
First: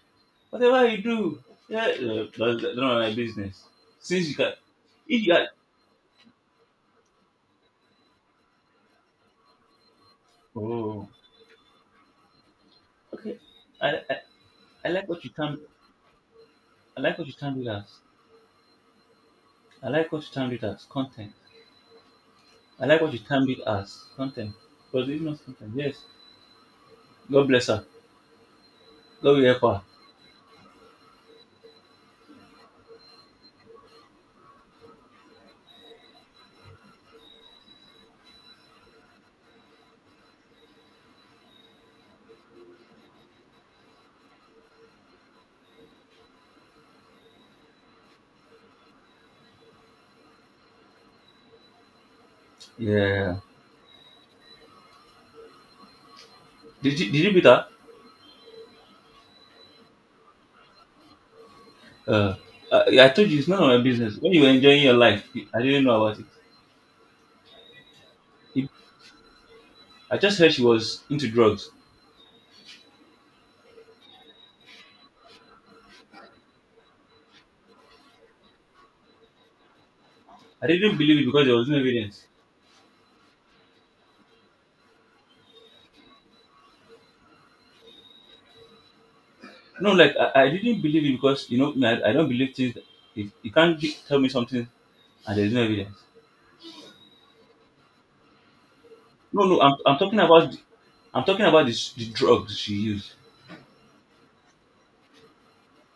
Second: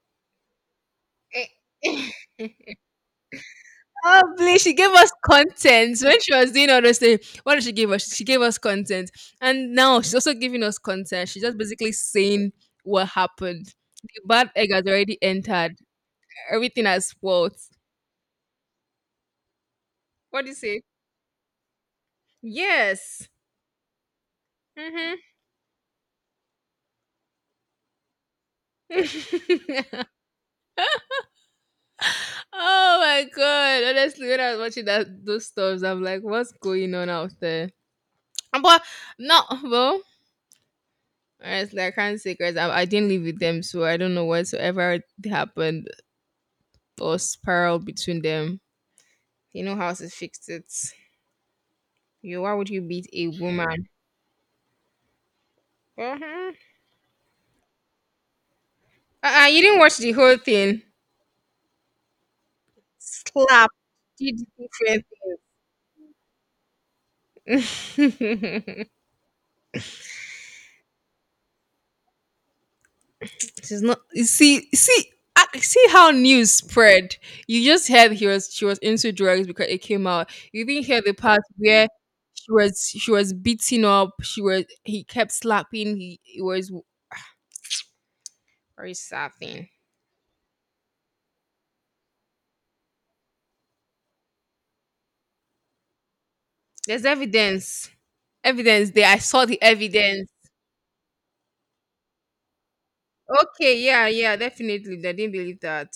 whatever you do, <laughs> yeah, that's not my business. Since you can, Lovely. She gave us if you are, content when she was doing all those things. What did she give us? She gave us content, and now she's also giving us oh, content. She's just basically saying what okay. happened. I, I, The bad egg has I like already what you termed, entered. Everything I has like what you spoiled. termed it as. I like what you What do termed you it say? as content. I like what you Yes. termed it as content. But it's Hmm. not content. Yes. God bless her. God will help her. <laughs> Oh my god! Honestly, when I was watching that those stuffs, I'm like, what's going on out there? But no, well, honestly, I can't say because I didn't live with them, so I don't know whatsoever happened. Or spiral between them. You know how to fix it. You, why would you beat a Yeah. woman? Uh-huh. Did you beat her? Uh-uh, you didn't watch the whole thing. Uh, I told you it's none of Slap. my business. When Did you were enjoying your different life, I didn't know about it. It- things. I just heard she was into drugs. <laughs> She's not. You see, see, ah, see how news spread. You just heard he was she was into drugs because it came out. You I didn't didn't hear the believe it part because there was no where evidence. She was beating up. She was he kept slapping. He it was very sad thing. No, like I didn't believe it because you know me, I don't believe things. If you can't tell me something and there's no evidence. There's evidence. Evidence there. I No, saw no, the I'm talking evidence. about the drugs she used. Okay, yeah, yeah, definitely. They didn't believe that.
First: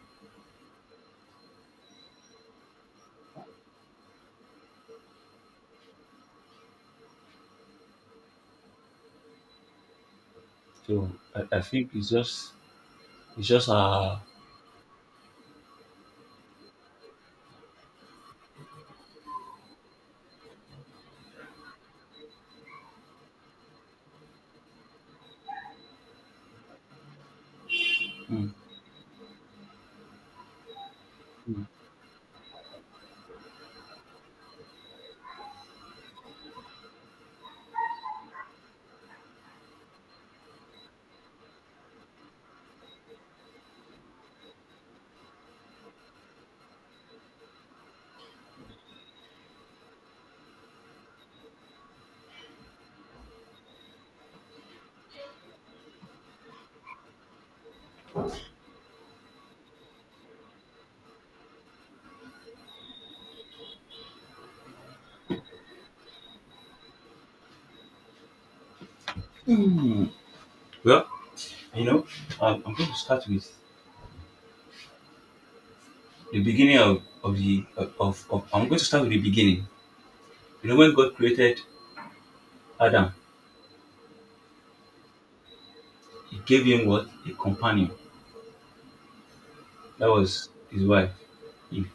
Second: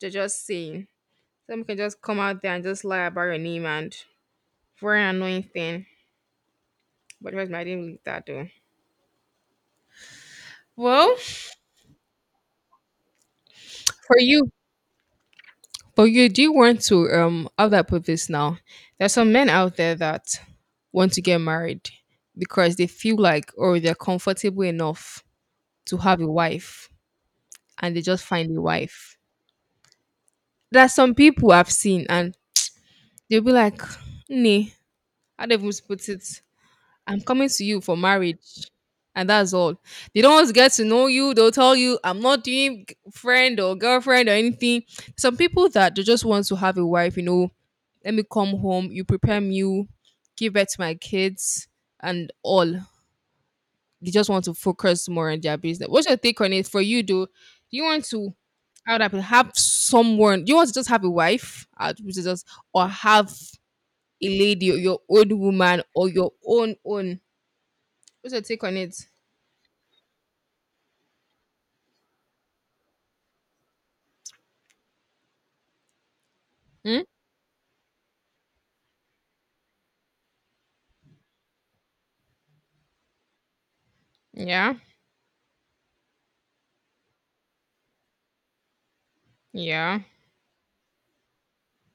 They're just saying. Some can just come out there and just lie about your name and for an annoying thing. But trust me, I didn't believe that though. So Well, I think it's just for you, for you, do you want to how do I put this now? There's some men out there that want to get married because they feel like or they're comfortable enough to have a wife and they just mm, find a wife. There's some people mm, I've seen and they'll be like, nah, how do I even put it? I'm coming to you for marriage. And that's all. They don't want to get to know you. They'll tell you, I'm not doing friend or girlfriend or anything. Some people that they just want to have a wife, you know, let me come home, you prepare me, give birth to my kids and all. They just want to focus more on their business. What's your take on it for you though? Do you want to how would I put it, have someone do you want to just have a wife? Which is just or have a lady or your old woman or your own own. What's your take on it? mm. Well, you know I'm going to start with the beginning Hmm? of the of I'm going to start with the beginning when God created Adam, Yeah. He gave him what? A companion. Yeah. That was his wife. Eve.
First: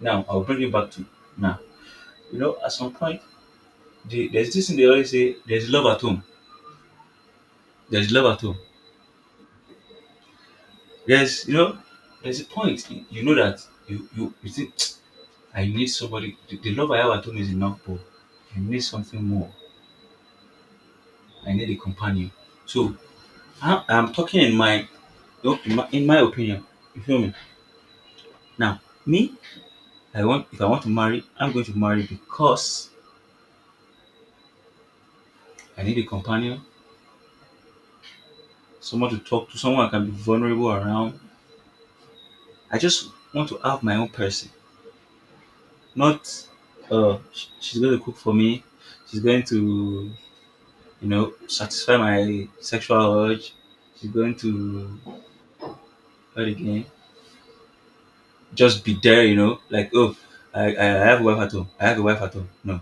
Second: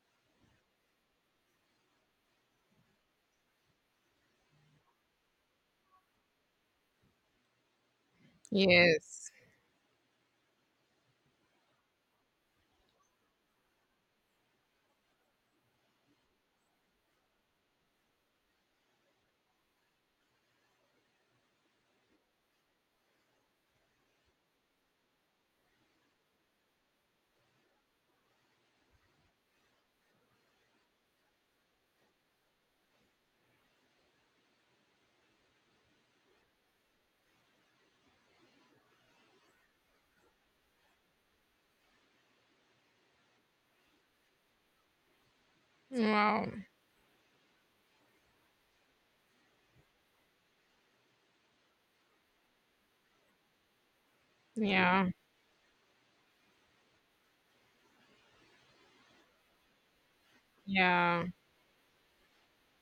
Now, I'll bring it back to now. At some point, there's this thing they always say there's love at home. There's love at home. Yes. There's, you know, there's a point. You know that you think, <tsk> I need somebody. The love I have at home is enough, but I need something more. I need a companion. So, I'm talking in my opinion. You feel me? Now, me, I want if I want to marry, I'm going to marry because I need a companion, someone to talk to, someone I can be vulnerable around. I just want to have my own person, not Wow. She's going to cook for me, she's going to satisfy my sexual urge, she's going to Yeah. what again? Just be there, like I have a Yeah. wife at home, I have a wife at home. No,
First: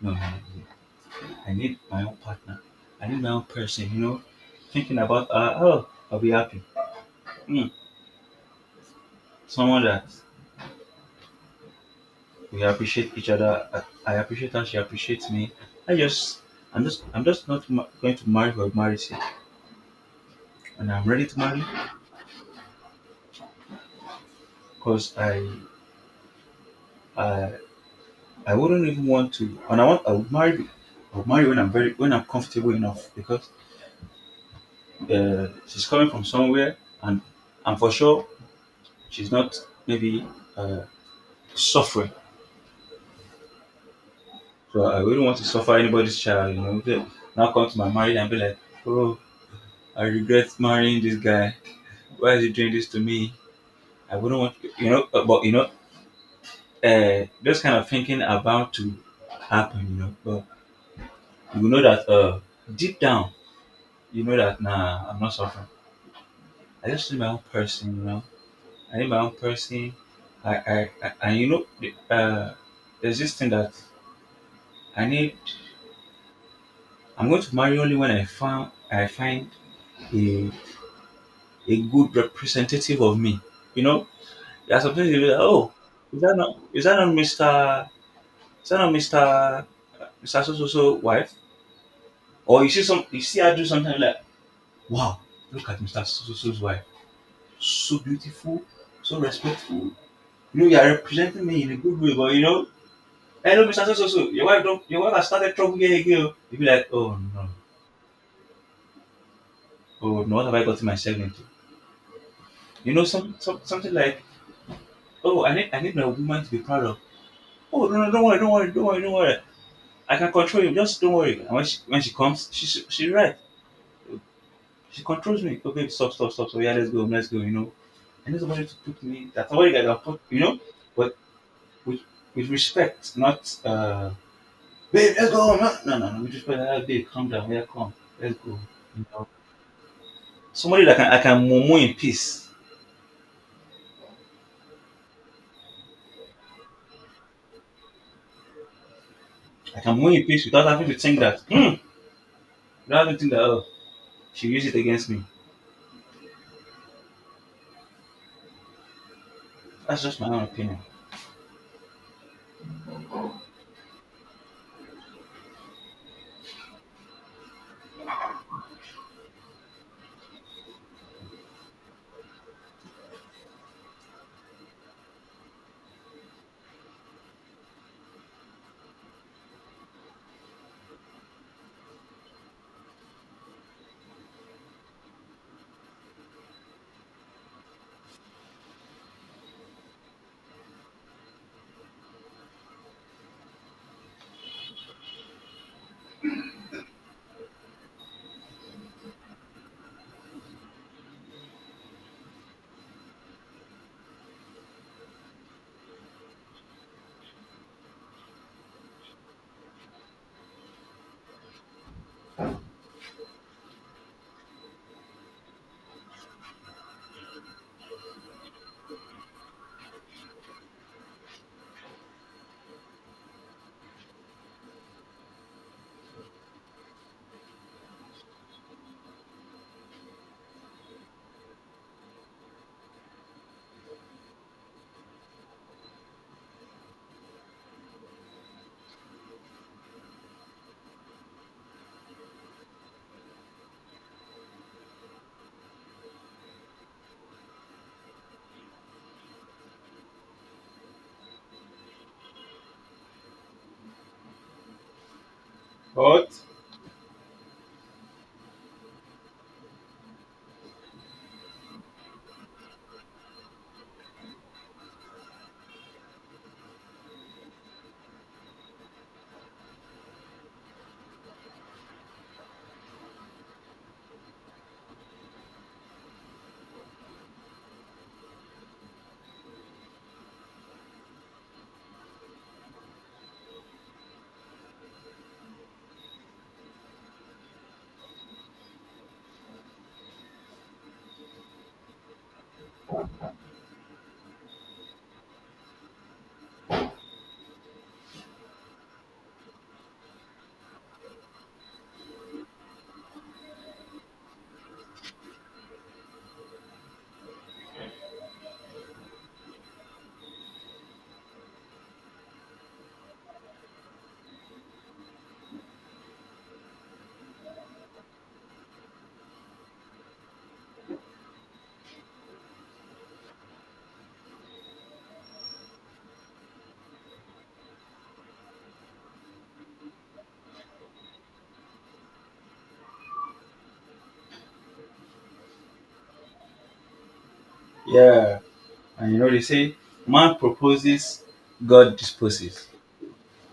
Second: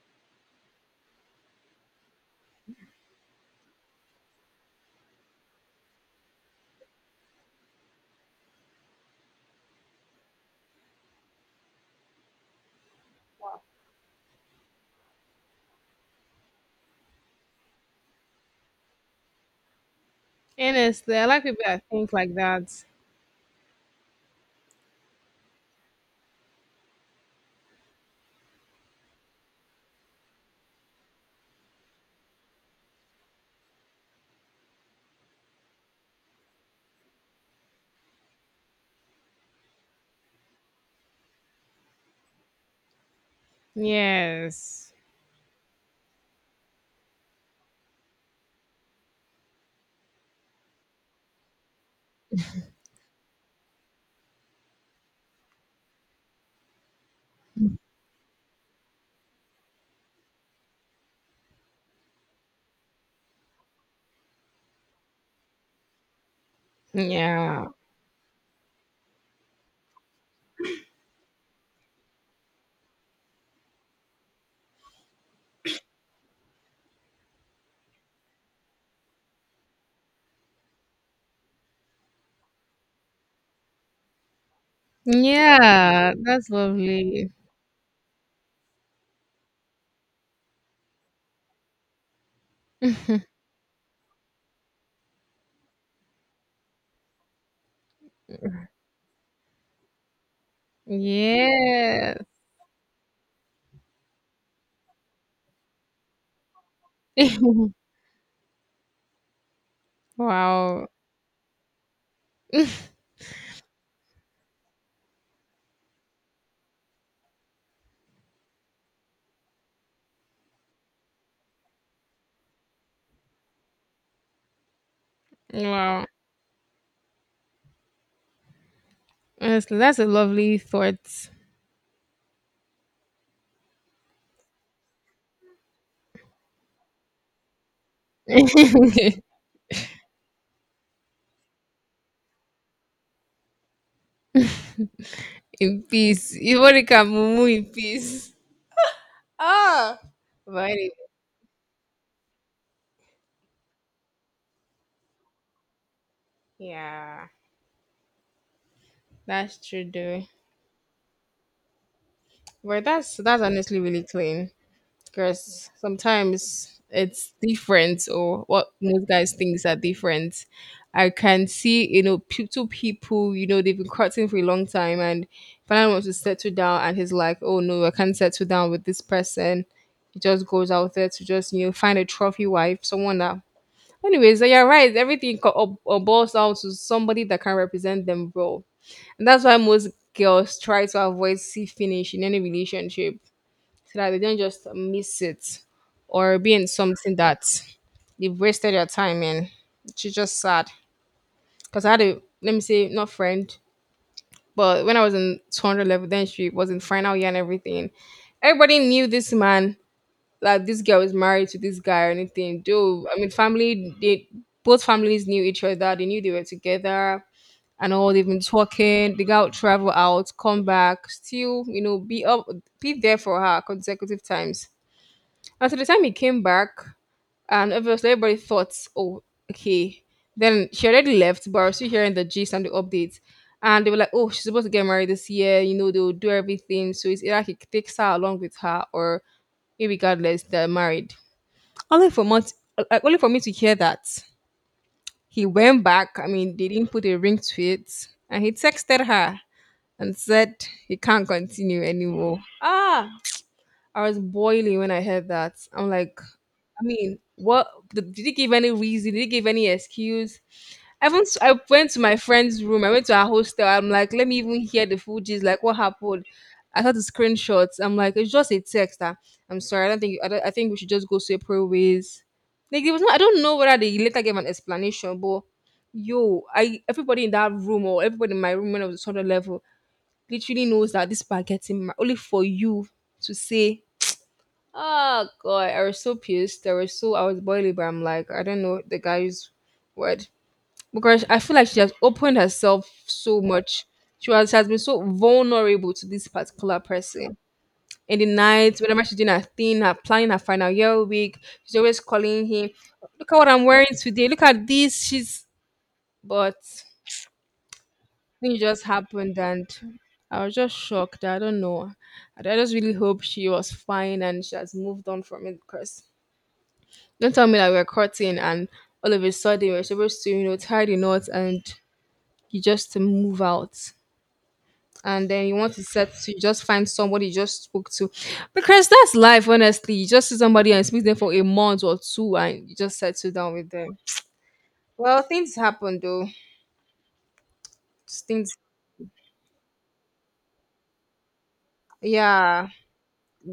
no, no, no. I need my own partner. I need my own person, thinking about oh, I'll be happy. Mm. Someone that we appreciate each other. I appreciate her. She appreciates me. I just, I'm just not going to marry for marriage sake, and I'm Honestly, I ready to like marry people that think like that. because I, I wouldn't even want to, and I would marry when when I'm comfortable enough because she's coming from somewhere, and for sure she's not maybe uh, suffering. So Yes. I wouldn't want to suffer anybody's child. Then Now come to my marriage and be like, oh, I regret marrying this guy. Why is he doing this to me? I wouldn't want, but those kind of thinking about to happen. But you know that deep down, you know that nah, I'm not suffering. I just need my own Yeah. person. I need my own person. I and you know, the- There's this thing that I need. I'm going to marry only when I find a a good representative of me. You know, there's something you be like, oh, Yeah. is that That's not is that not lovely. Mister is that not Mister Mr. So so so wife, or you <laughs> see her do something like, wow, look at Mr. So so so's wife, so beautiful, so respectful. You know, you are representing me in a good way, Yes. Hey, no, Mr. So so so, your wife don't, your wife has started trouble here again. Oh. You be like, oh no, <laughs> oh no, what have I gotten Wow. myself into? <laughs> You know, something like, oh, I need my woman to be proud of. Oh no no, don't worry, don't worry, don't worry, don't worry. I can control you. Just don't worry. And when she comes, she right. She controls me. Oh babe, Wow. stop, stop, stop. So yeah, let's go, let's go. You know. And this opportunity took me that somebody Honestly, got, that's of a course, you know, lovely but thought. with with respect, not babe, let's go. No, no, no, no. With respect, ah, babe, calm down, yeah, come, <laughs> let's In go. You know. Somebody that can I can mumu in peace. peace. You want Ivorika Mumu in peace. I can Oh, mumu in peace without having very to think that hmm without having to think that, oh, she used it against me. yeah, that's true That's just though. my own opinion. But that's honestly really clean because sometimes it's different or what most guys thinks are different. I can see you know two people you know they've been courting for a long time and finally wants to settle down and he's like, oh no, I can't settle down with this person. He just goes out there to just you know find a trophy wife, someone that. Anyways, so you're right. Everything boils down to somebody that can represent them well. And that's why most girls try to avoid see finish in any relationship so that they don't just miss it or be in something that they've wasted their time in, which is just sad. Because I had a, let me say, not friend, but when I was in 200 level, then she was in final year and everything. Everybody knew this man, like this girl was married to this guy or anything. Though, I mean, family, they both families knew each other, they knew they were together and all they've been talking they go out travel out come back still you know be up be there for her consecutive times and so the time he came back and obviously everybody thought oh okay then she already left but I was still hearing the gist and the updates and they were like oh she's supposed to get married this year you know they'll do everything so it's either he takes her along with her or irregardless they're married only for months like, only for me to hear that he went back I mean they didn't put a ring to it and he texted her and said he can't continue anymore. Ah, I was boiling when I heard that. I'm like, But I mean, what did he give any reason? Did he give any excuse? I went to my friend's room. I went to her hostel. I'm like, let me even hear the full gist. Like, what happened? I saw the screenshots. I'm like, it's just a text. That I'm sorry. I don't think. I, don't, I think we should just go separate ways. Like, it was not. I don't know whether they later gave an explanation, but yo, I everybody in that room, or everybody in my room when I was on the level, literally knows that this marketing ma- only for you to say, oh god, I was so pissed. I was boiling, but I'm like, I don't know the guy's word. Because I feel like she has opened herself so much. She has been so vulnerable to this particular person. In the night, whenever she's doing her thing, her planning her final year week, she's always calling him, look at what I'm wearing today, look at this. She's but thing just happened, and I was just shocked. I don't know. I just really hope she was fine and she has moved on from it, because don't tell me that we're courting and all of a sudden we're supposed to, you know, tie the knot, and you just move out. And then you want to set to you just find somebody you just spoke to. Because that's life, honestly. You just see somebody and speak to them for a month or two and you just settle down with them. Well, things happen though. Just yeah. things. And you know they say, man proposes, God disposes. Yeah.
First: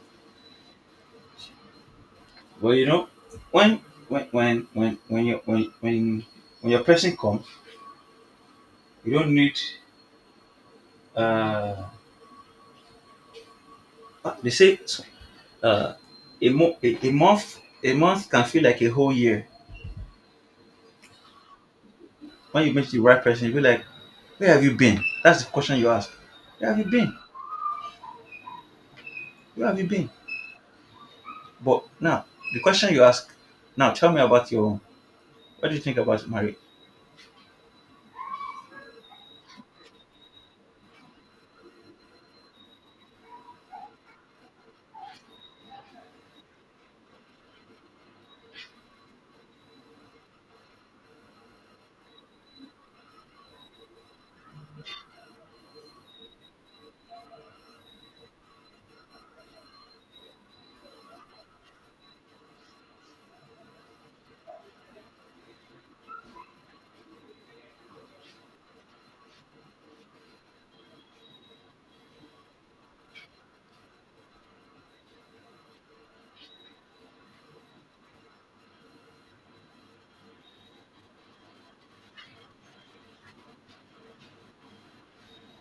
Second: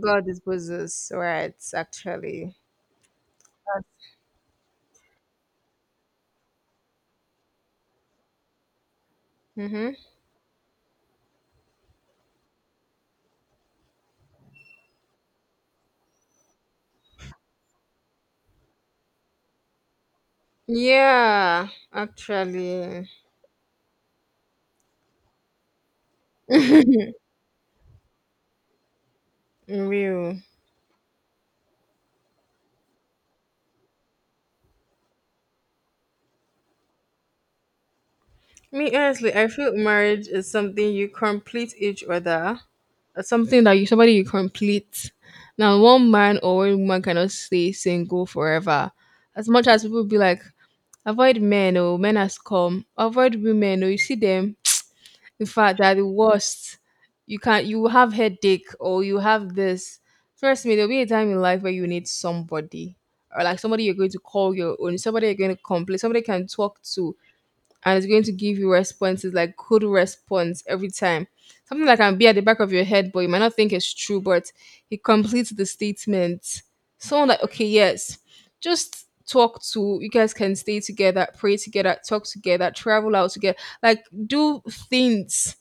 God disposes, right? Actually, But you know, when when when when when you when when when your person comes, you don't need, mm-hmm. uh, they say, uh, a month can feel like a whole year. Yeah, When you meet the actually, right person you be like, where have you been? That's the question you ask. Where have you been? Where have you been? real. But now the question you ask, now tell me about your own. What do you think about marriage? Me honestly, I feel marriage is something you complete each other. It's something that you somebody you complete. Now, one man or one woman cannot stay single forever. As much as people be like, avoid men, or men has come. Avoid women, or you see them. In fact, they are the worst. You can you will have headache or you have this. Trust me, there'll be a time in life where you need somebody. Or like somebody you're going to call your own, somebody you're going to complain, somebody you can talk to, and it's going to give you responses like good response every time. Something that can be at the back of your head, but you might not think it's true, but it completes the statement. Someone like, okay, yes, just talk to you guys can stay together, pray together, talk together, travel out together, like do things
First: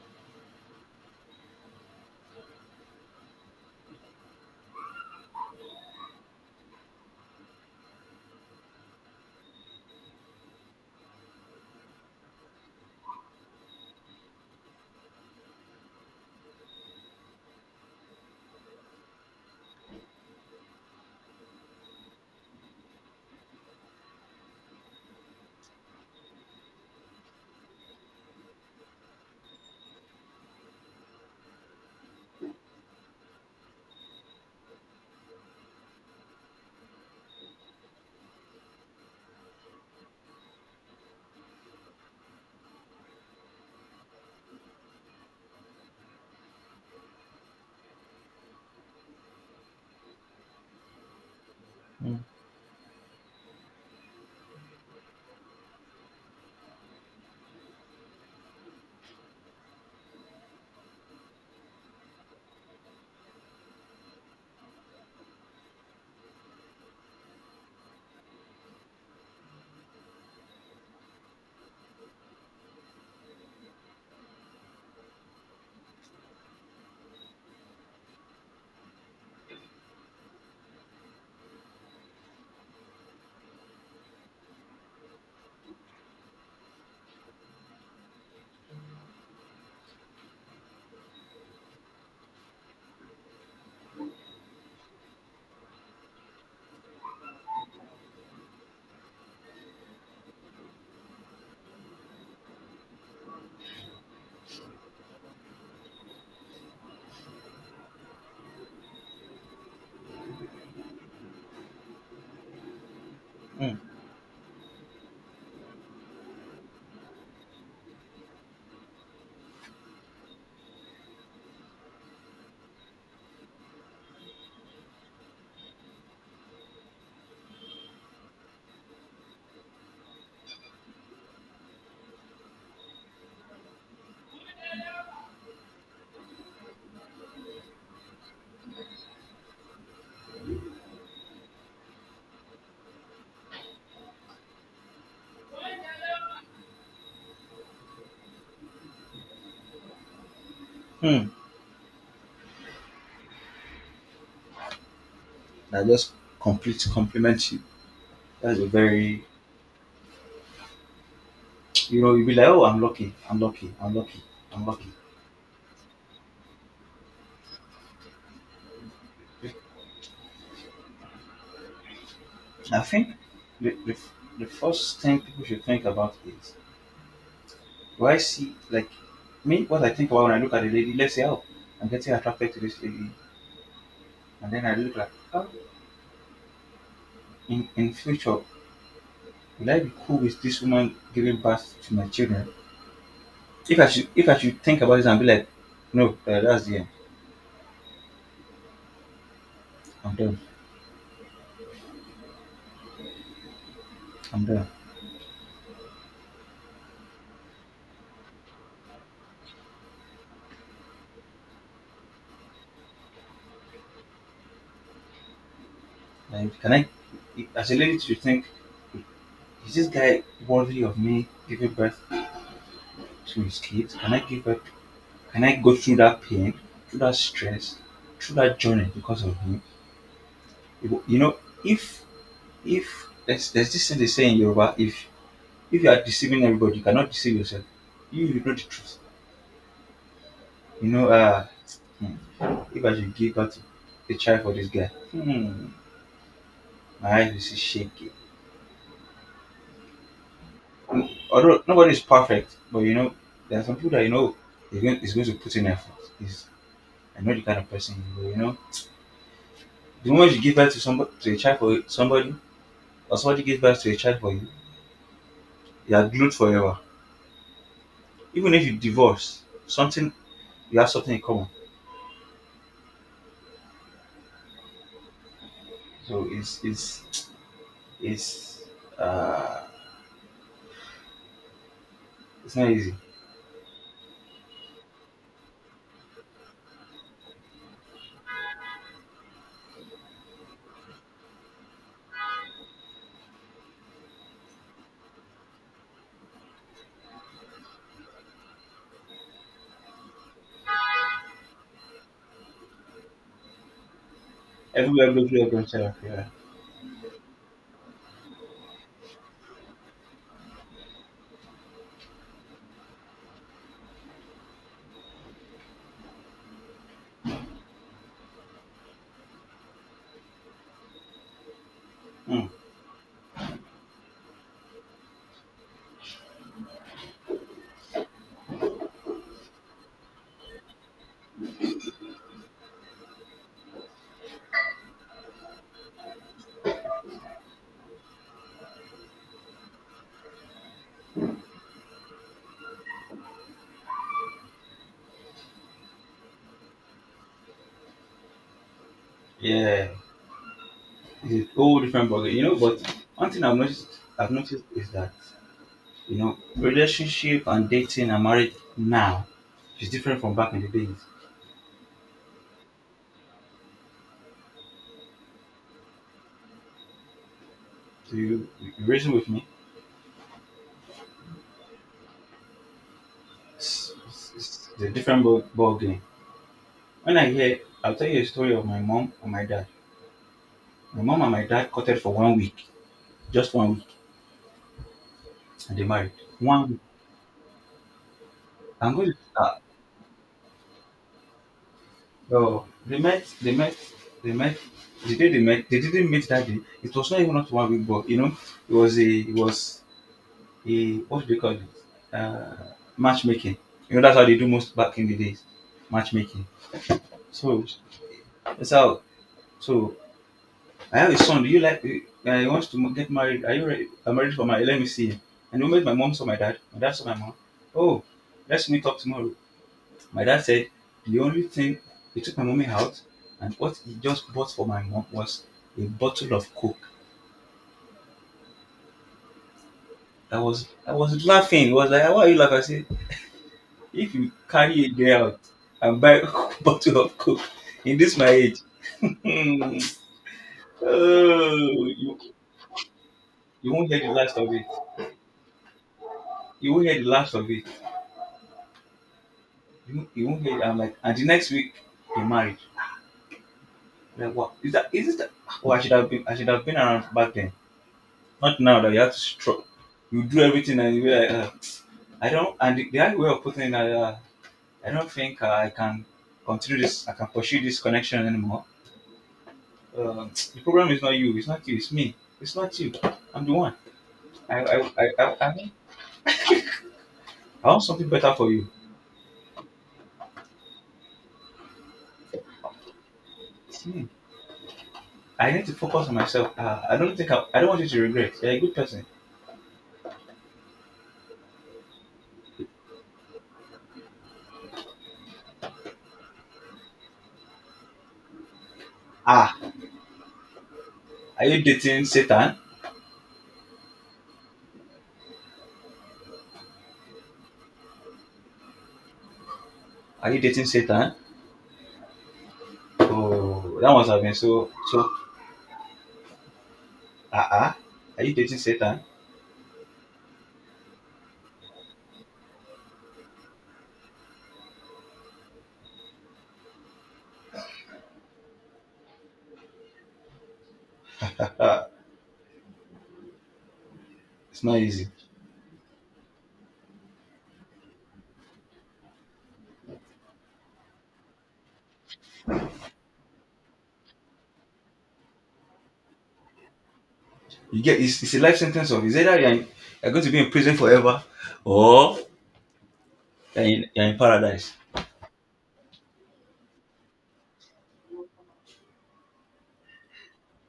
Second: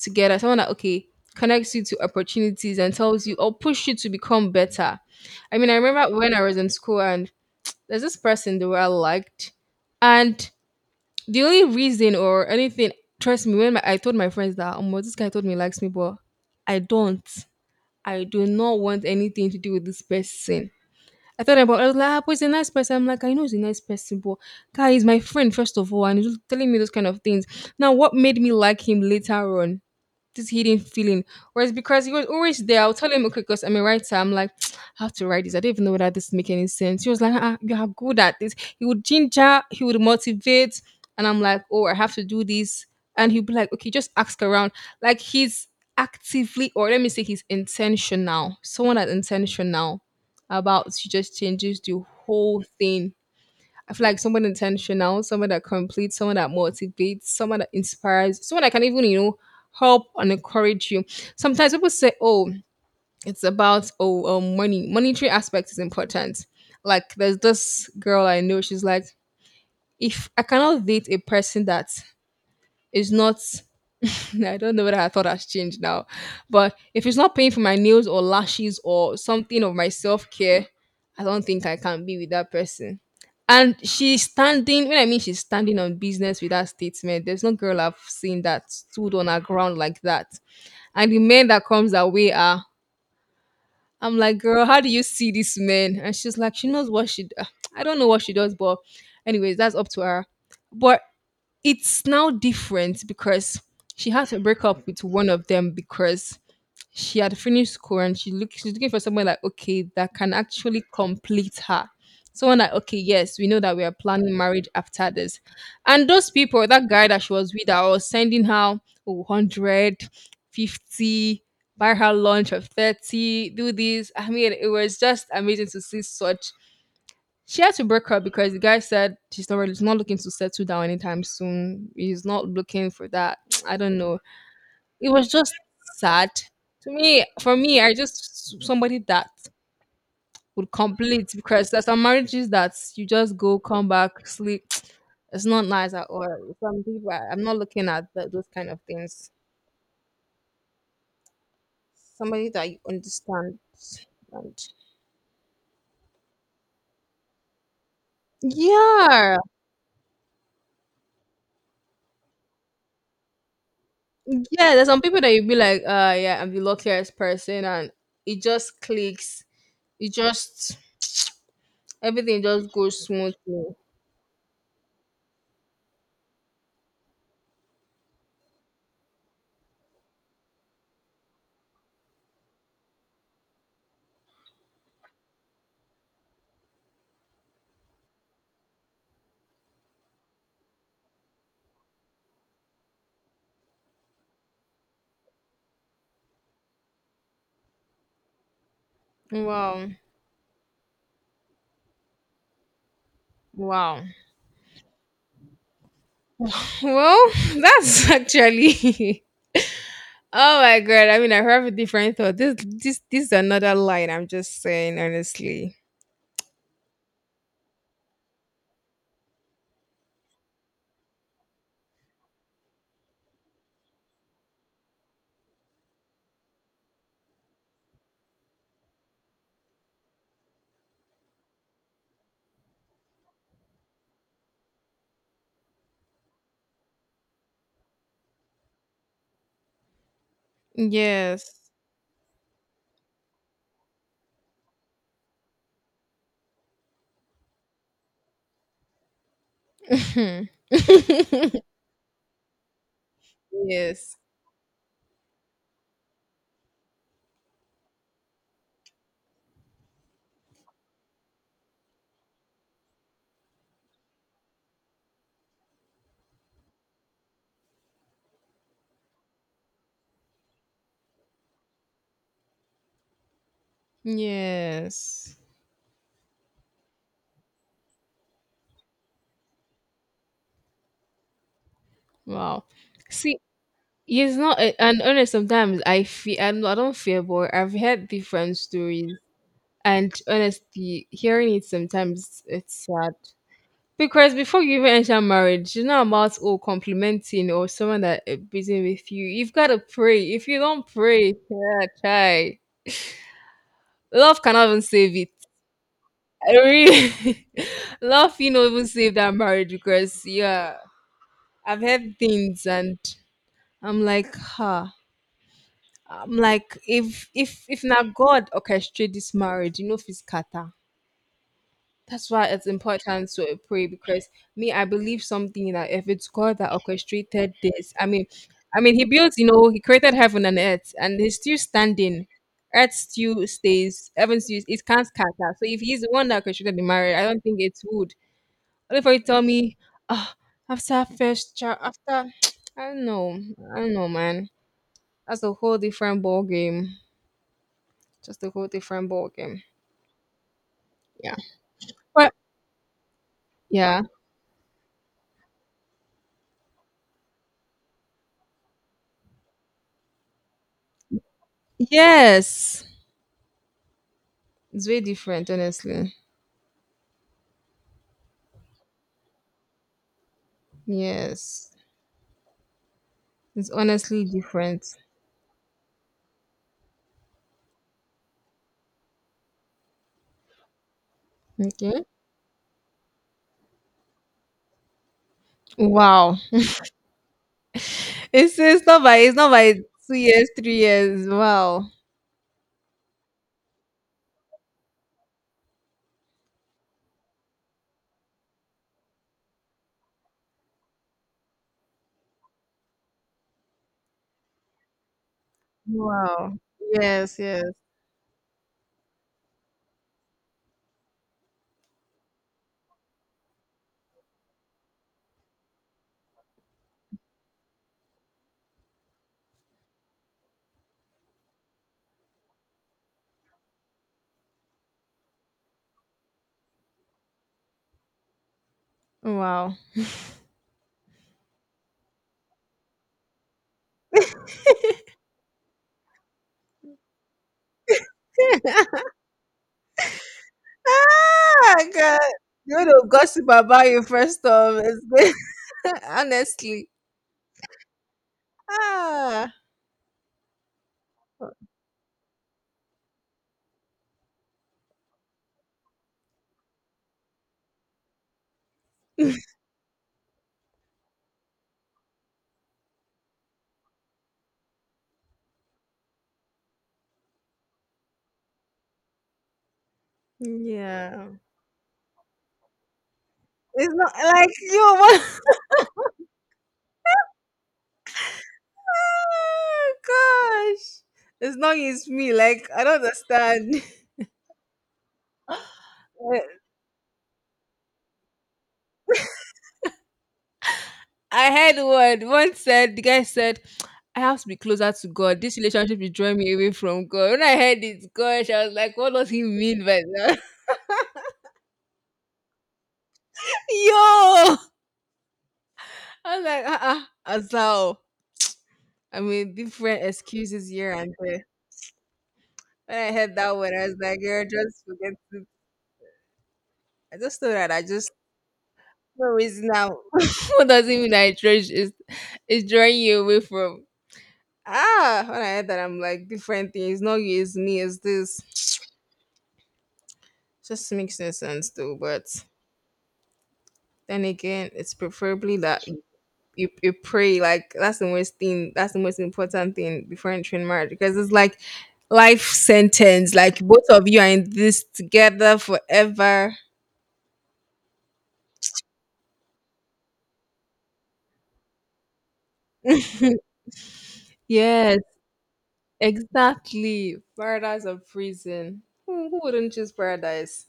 together, someone that okay connects you to opportunities and tells you or push you to become better. I mean, I remember when I was in school, and there's this person that I liked, and the only reason or anything, trust me, when my, I told my friends that oh, this guy told me he likes me, but I don't, I do not want anything to do with this person. I thought about I was like, ah, but he's a nice person. I'm like, I know he's a nice person, but guy, he's my friend, first of all, and he's just telling me those kind of things. Now, what made me like him later on? This hidden feeling. Whereas because he was always there, I'll tell him, okay, because I'm a writer, I'm like, <tsk> I have to write this. I don't even know whether this make any sense. He was like, ah, you are good at this. He would ginger, he would motivate, and I'm like, oh, I have to do this. And he'd be like, okay, just ask around. Like he's actively, or let me say, he's intentional. Someone that's intentional about to just changes the Mm. whole thing. I feel like someone intentional, someone that completes, someone that motivates, someone that inspires, someone that can even, you know, help and encourage you. Sometimes people say, oh, it's about, oh, money. Monetary aspect is important. Like, there's this girl I know, she's like, if I cannot date a person that is not <laughs> I don't know whether I thought has changed now. But if it's not paying for my nails or lashes or something of my self care, I don't think I can be with that person. And she's standing, when I mean she's standing on business with that statement, there's no girl I've seen that stood on her ground like that. And the men that comes her way are, I'm like, girl, how do you see this man? And she's like, she knows what she, d- I don't know what she does, but anyways, that's up to her. But it's now different because she had to break up with one of them because she had finished school and she look, she's looking for someone like okay that can actually complete her, someone like okay yes we know that Mm. we are planning marriage after this, and those people that guy that she was with that was sending her oh, 150, buy her lunch of 30, do this, I mean it was just amazing to see such. She had to break up because the guy said she's not really, he's not looking to settle down anytime soon. He's not looking for that. <tsk> I don't know. It was just sad to me. For me, I just somebody that would complete because there's some marriages that you just go, come back, sleep. <tsk> It's not nice at all. Some people, I'm not looking at th those kind of things. Mm. Somebody that you understand, and That just complete, compliment you. That's a very— yeah. you know you be like, oh, I'm lucky, I'm lucky, I'm lucky. I'm Yeah, there's lucky. some people that you'd be like, yeah, I'm the luckiest person, and it just clicks. It just everything just I goes think smoothly. the, the, the first thing people should think about is, do I see like me? What I think about when I look at a lady, let's say, oh, I'm getting attracted to this lady, and then I look like, oh, in future, will I be cool with this woman giving birth to my children? If if I should think about this and be like, no, that's the end. Wow. I'm done. Wow. I'm done. Well, <laughs> that's actually <laughs> oh my god. I mean I have a different thought. This is another line I'm just saying honestly. Like, can I, as a lady, to think, is this guy worthy of me giving birth to his kids? Can I give birth? Can I go through that pain, through that stress, through that journey because of him? You know, if if there's this thing they say in Yoruba, if you are deceiving everybody, you cannot deceive yourself. You know the truth. You know, Yes. hmm, if I should give out a child for this guy, hmm, my eyes will see shaky. <laughs> Mm. Although nobody is perfect, but you know, there are some people that you Yes. know is going to put in effort. Is I know the kind of person you are. You know, the moment you give birth to somebody to a child for somebody, or somebody gives birth to a child for you, you are glued forever. Even if you divorce, something you have something in common. Yes. So It's uh, it's Wow. not easy. See, yeah, it's not, a- and honest. Sometimes I feel I'm, I don't feel, but I've heard different stories, and honestly, hearing it sometimes it's sad because before you even enter marriage, it's not about oh complimenting or someone that is busy with you. You've got to pray. If you don't pray, yeah, try. Love cannot even Everywhere save goes it. through a culture of. Yeah. I really, <laughs> love you know even save that marriage because yeah, I've heard things and I'm like, ha. I'm like, if not God orchestrate this marriage, you know, if it's kata. That's Hmm. why it's important to pray because me, I believe something that if it's God that orchestrated this, I mean, He built, you know, He created heaven and earth, and He's still standing. Earth still stays, heaven still it can't scatter. So if He's the one that orchestrated the marriage, I don't think it would. Only for you to tell me, ah, after first child, after <tsk> I don't know, I don't know, man. That's a whole different ball game. Just a whole different ball game. Yeah. Yeah. It's a whole different ballgame. But You know, but one thing yeah. I've noticed is that, you know, relationship and dating and marriage now is different from back in the days. Yes. It's very different, honestly. Do you reason with me? Yes. It's It's, honestly it's different. a different ball game. When I hear I'll tell you a story of my mom and my dad. My mom and my dad courted Okay. for one week. Just one week. And they married. Wow. One week. It's it's I'm not going to, by it's not uh, by 2 years, 3 years. Wow. Oh, they met. They met. The day they met, they didn't meet that day. It was not even not one week, but you know, it was a, what do they call it? Uh, Matchmaking. You know, that's how they do most back in the days, matchmaking. Wow. Yes, yes. So that's how. So I have a son. Do you like? He wants to get married. Are you ready? I'm ready for my. Let me see him. And the moment my mom saw my dad saw my mom. Oh, let's meet up tomorrow. My dad said, the only thing, he took my mommy out, and what he just bought for my mom was a bottle of Coke. Wow. I was laughing. He was like, "Why are you laughing?" I said, "If you carry a girl out and buy <laughs> a bottle of Coke in this my age, <laughs> Ah oh, god. You would have gossip you about won't hear you the last first of it. off. It's good. <laughs> You won't Honestly. hear the last of it. Ah. You won't hear." It. I'm like, and the next week they married. I'm like, what is that? Is it that? Oh, I should have been around back then. Not now that you have to struggle. You do everything and you be like, ah, I don't, and the other way of putting it, I don't think, I can pursue this connection anymore. The problem is not Yeah. you, it's not you, it's me, it's not you. I'm the one. It's not like I, I, I, you I, I, <laughs> want- I want something better for you. Oh, gosh. As long as me, like I don't understand. It's <laughs> me. I need to focus on Uh, myself. I don't think I don't want you to regret. You're a good person. I had one. One said the guy said, "I have to be closer to God. This relationship is drawing me away from God." When I heard it, gosh, I was like, "What does he Ah, mean by that?" <laughs> are you dating Satan? Yo, I was like, "Ah, uh-uh, Azal." I mean, different Are you dating excuses here Satan? and there. When I heard that one, Oh, I that was must like, have been "Girl, so, just so, forget it." I ah, just thought uh-uh. that I just Are you dating Satan? no reason now. <laughs> What does it mean? I trash it's is drawing you away from? Ah, when I heard that, I'm like, different things. Not you, it's me, it's this. <tsk> Just makes no sense, though. But then It's again, not it's easy. preferably that you pray. Like, that's the most thing. That's the most important thing before entering marriage. Because it's like life sentence. Like, both of you are in this together forever. You get, it's a life sentence of, it's either you're in, you're going to be in prison forever, or you're in paradise. Yes, exactly. Paradise or prison. Who wouldn't choose paradise?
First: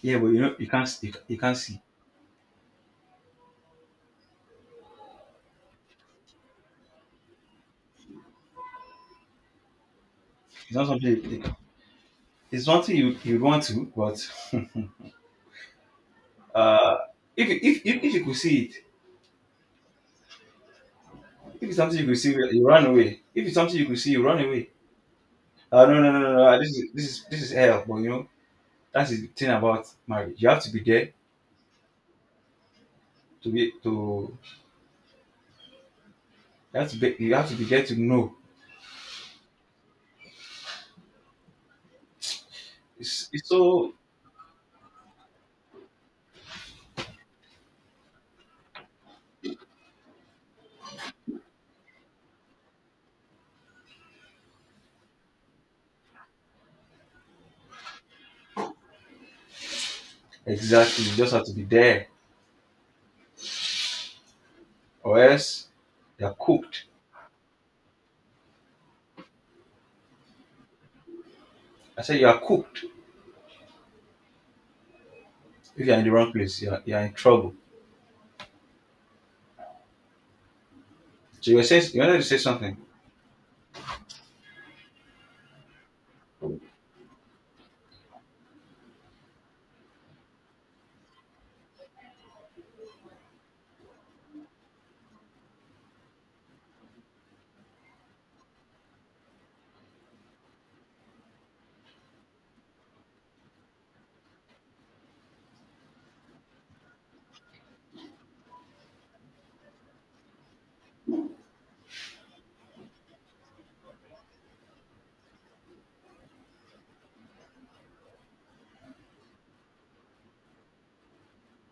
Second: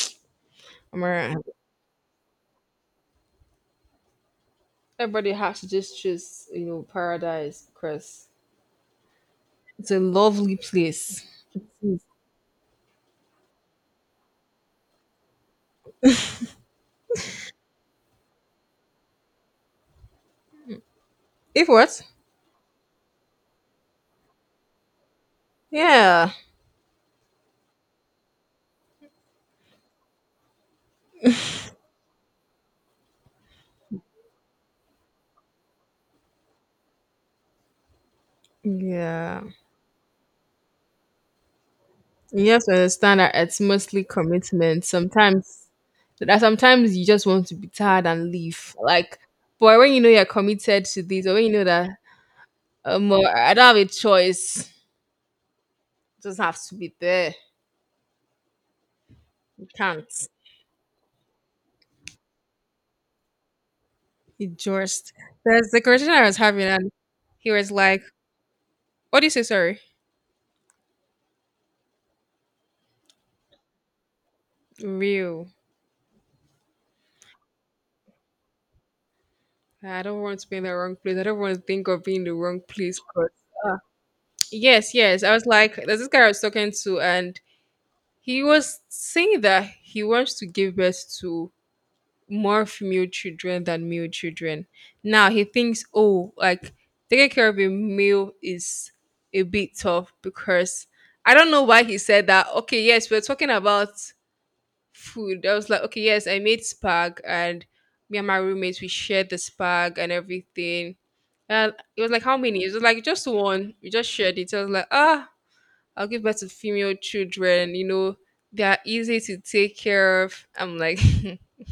Yeah, but you know Amara, you can't see. everybody has to just choose, you know, paradise because it's a lovely It's not something place. you- you- It is. it's not something you want to, but <laughs> uh if you could see it, if If it's something what? you could see, well, you run away. If it's something you could see, you run away. No, no, no, no, Yeah. no. This is hell. But you know that's the thing about marriage. You have to be there, to be to you have to be there to know. Yeah. You have to understand that It's it's so mostly commitment. Sometimes that sometimes you just want to be tired and leave. Like but when you know you're committed to this or when you know that I don't have a choice. Just have to be there. You can't. Exactly. You just have to be there. You just Or else there's the conversation I you're was having cooked. and he was like, what do you say, sorry? I said you are cooked. Real. If you're in the wrong place, you're in trouble. I don't want to be in the wrong place. I don't So want you to were saying think you of wanted being to in the say wrong something. place but." Yes, yes. I was like, there's this guy I was talking to, and he was saying that he wants to give birth to more female children than male children. Now he thinks, oh, like taking care of a male is a bit tough because I don't know why he said that. Okay, yes, we're talking about food. I was like, okay, yes, I made spag, and me and my roommates we shared the spag and everything. And it was like, how many? It was like just one. We just shared it. I was like, ah I'll give birth to female children, you know, they are easy to take care of. I'm like, <laughs>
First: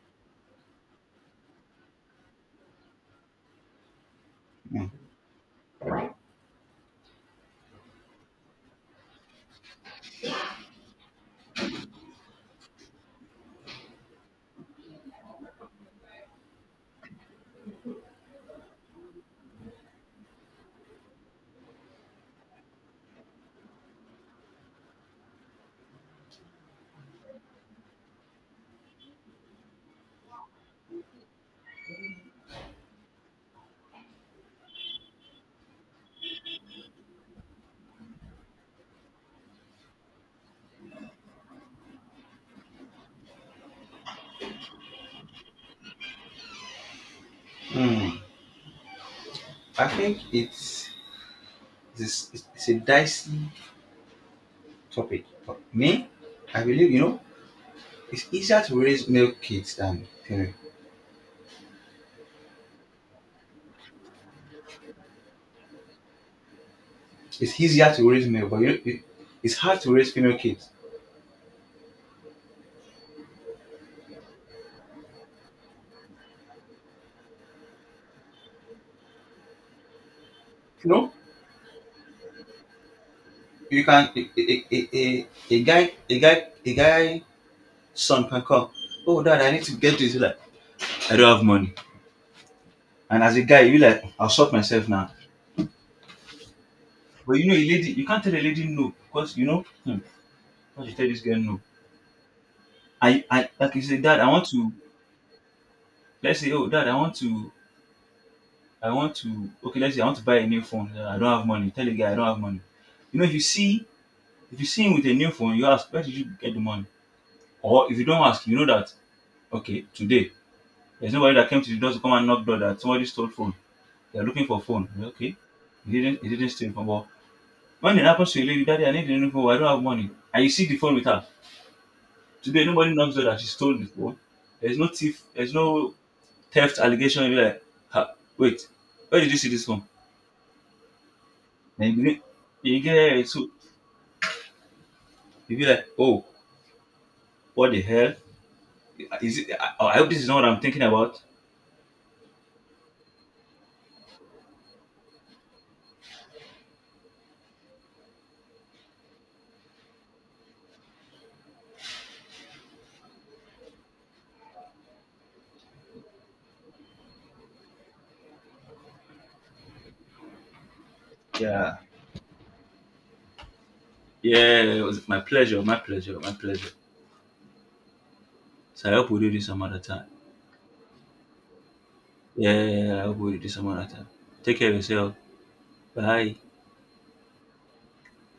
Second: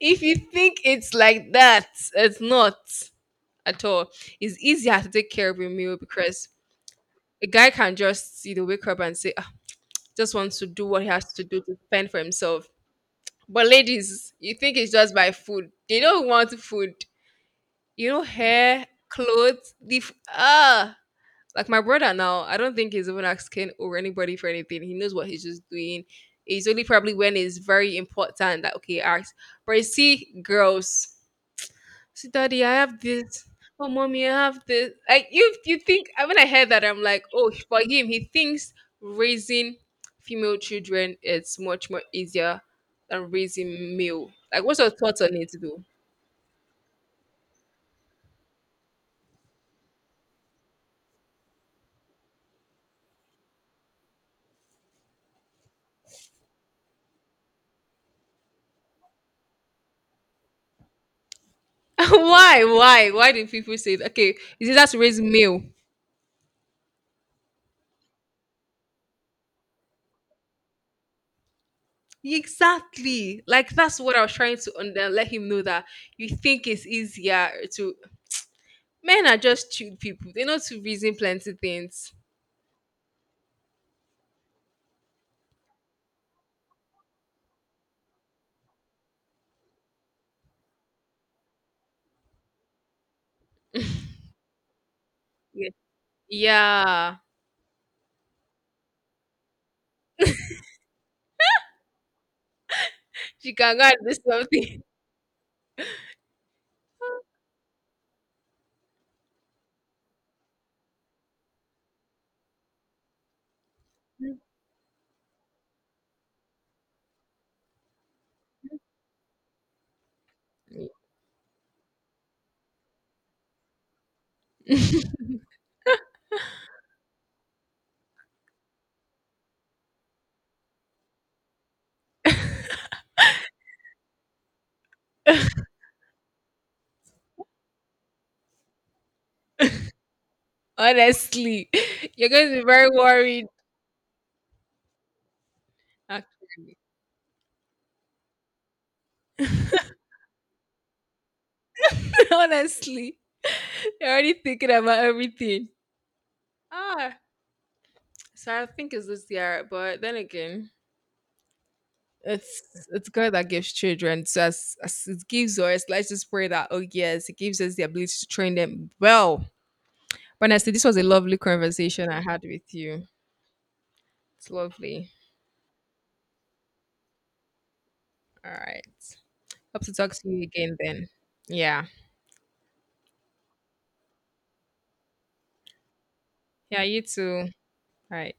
if you think it's like that, it's not at all. It's Mm. easier to take care of a male because a guy can just, you know, wake up and say, ah, just wants to do what he has to do to fend for himself. But ladies, you think it's just by food. They don't want food. You know, hair, clothes, the f- ah like my brother now, I don't think he's even asking or anybody for anything. He knows what he's just doing. It's only probably when it's very important that okay, ask. But you see, girls, see, daddy, I have this. Oh, mommy, I have this. Like you think I when I heard that, I'm like, oh, for him, he thinks raising female children is much more easier than raising male. Like, what's your thoughts on it, though? Mm. I think it's a dicey topic. For me, I believe, you know, it's easier to raise male kids than female. <laughs> Why do people say that? Okay? Is it that's raise male? It's easier to raise male, but you know, it's hard to raise female kids. Exactly. Like that's what I was trying to under let him know that you think it's easier to men are just chill people. They know to You know, reason plenty things. you can a guy son can come. Oh, Dad, I need to get this. He's like, I don't have money. And as a guy, you be like, I'll sort myself now. Yeah. Yeah. But you know, a lady, you can't tell a lady no because you know, hmm, how you tell this girl no. I She like can you go say, and do Dad, I want to. something. Let's say, oh, Dad, I want to. Okay, let's say I want to buy a new phone. " I don't have money. Tell the guy I don't have money. You know, if you see him with a new phone, you ask, where did you get the money? Or if you don't ask, you know that okay, today there's nobody that came to the door to come and knock door that somebody stole phone. They're looking for phone. Well, okay, He didn't steal phone. But when it happens to a lady, Daddy, I need a new phone. I don't have money. And you see the phone with her. Today, nobody knocks her that she stole the phone. There's no thief, there's <laughs> no theft allegation. You'll be like, ha, wait, where did you see this phone? Honestly. And You're going to be you very get it worried. too. You'll be like, oh, Actually. what the hell? Is it, I hope this is not what I'm thinking about. <laughs> Honestly. You're already thinking about everything. Ah. So I think it's this year, but then again. It's it's God that gives children. So as it gives us, let's just pray that oh yes, it gives us the ability to train them well. But honestly, this was a lovely Yeah. conversation I had with you. It's Yeah, it was lovely. my pleasure, my pleasure, my pleasure. All right. So I hope we do this some other Hope to time. talk to you again then. Yeah. Yeah, I hope we do this some other time. Take care of yourself. Bye. Yeah, you too. All right.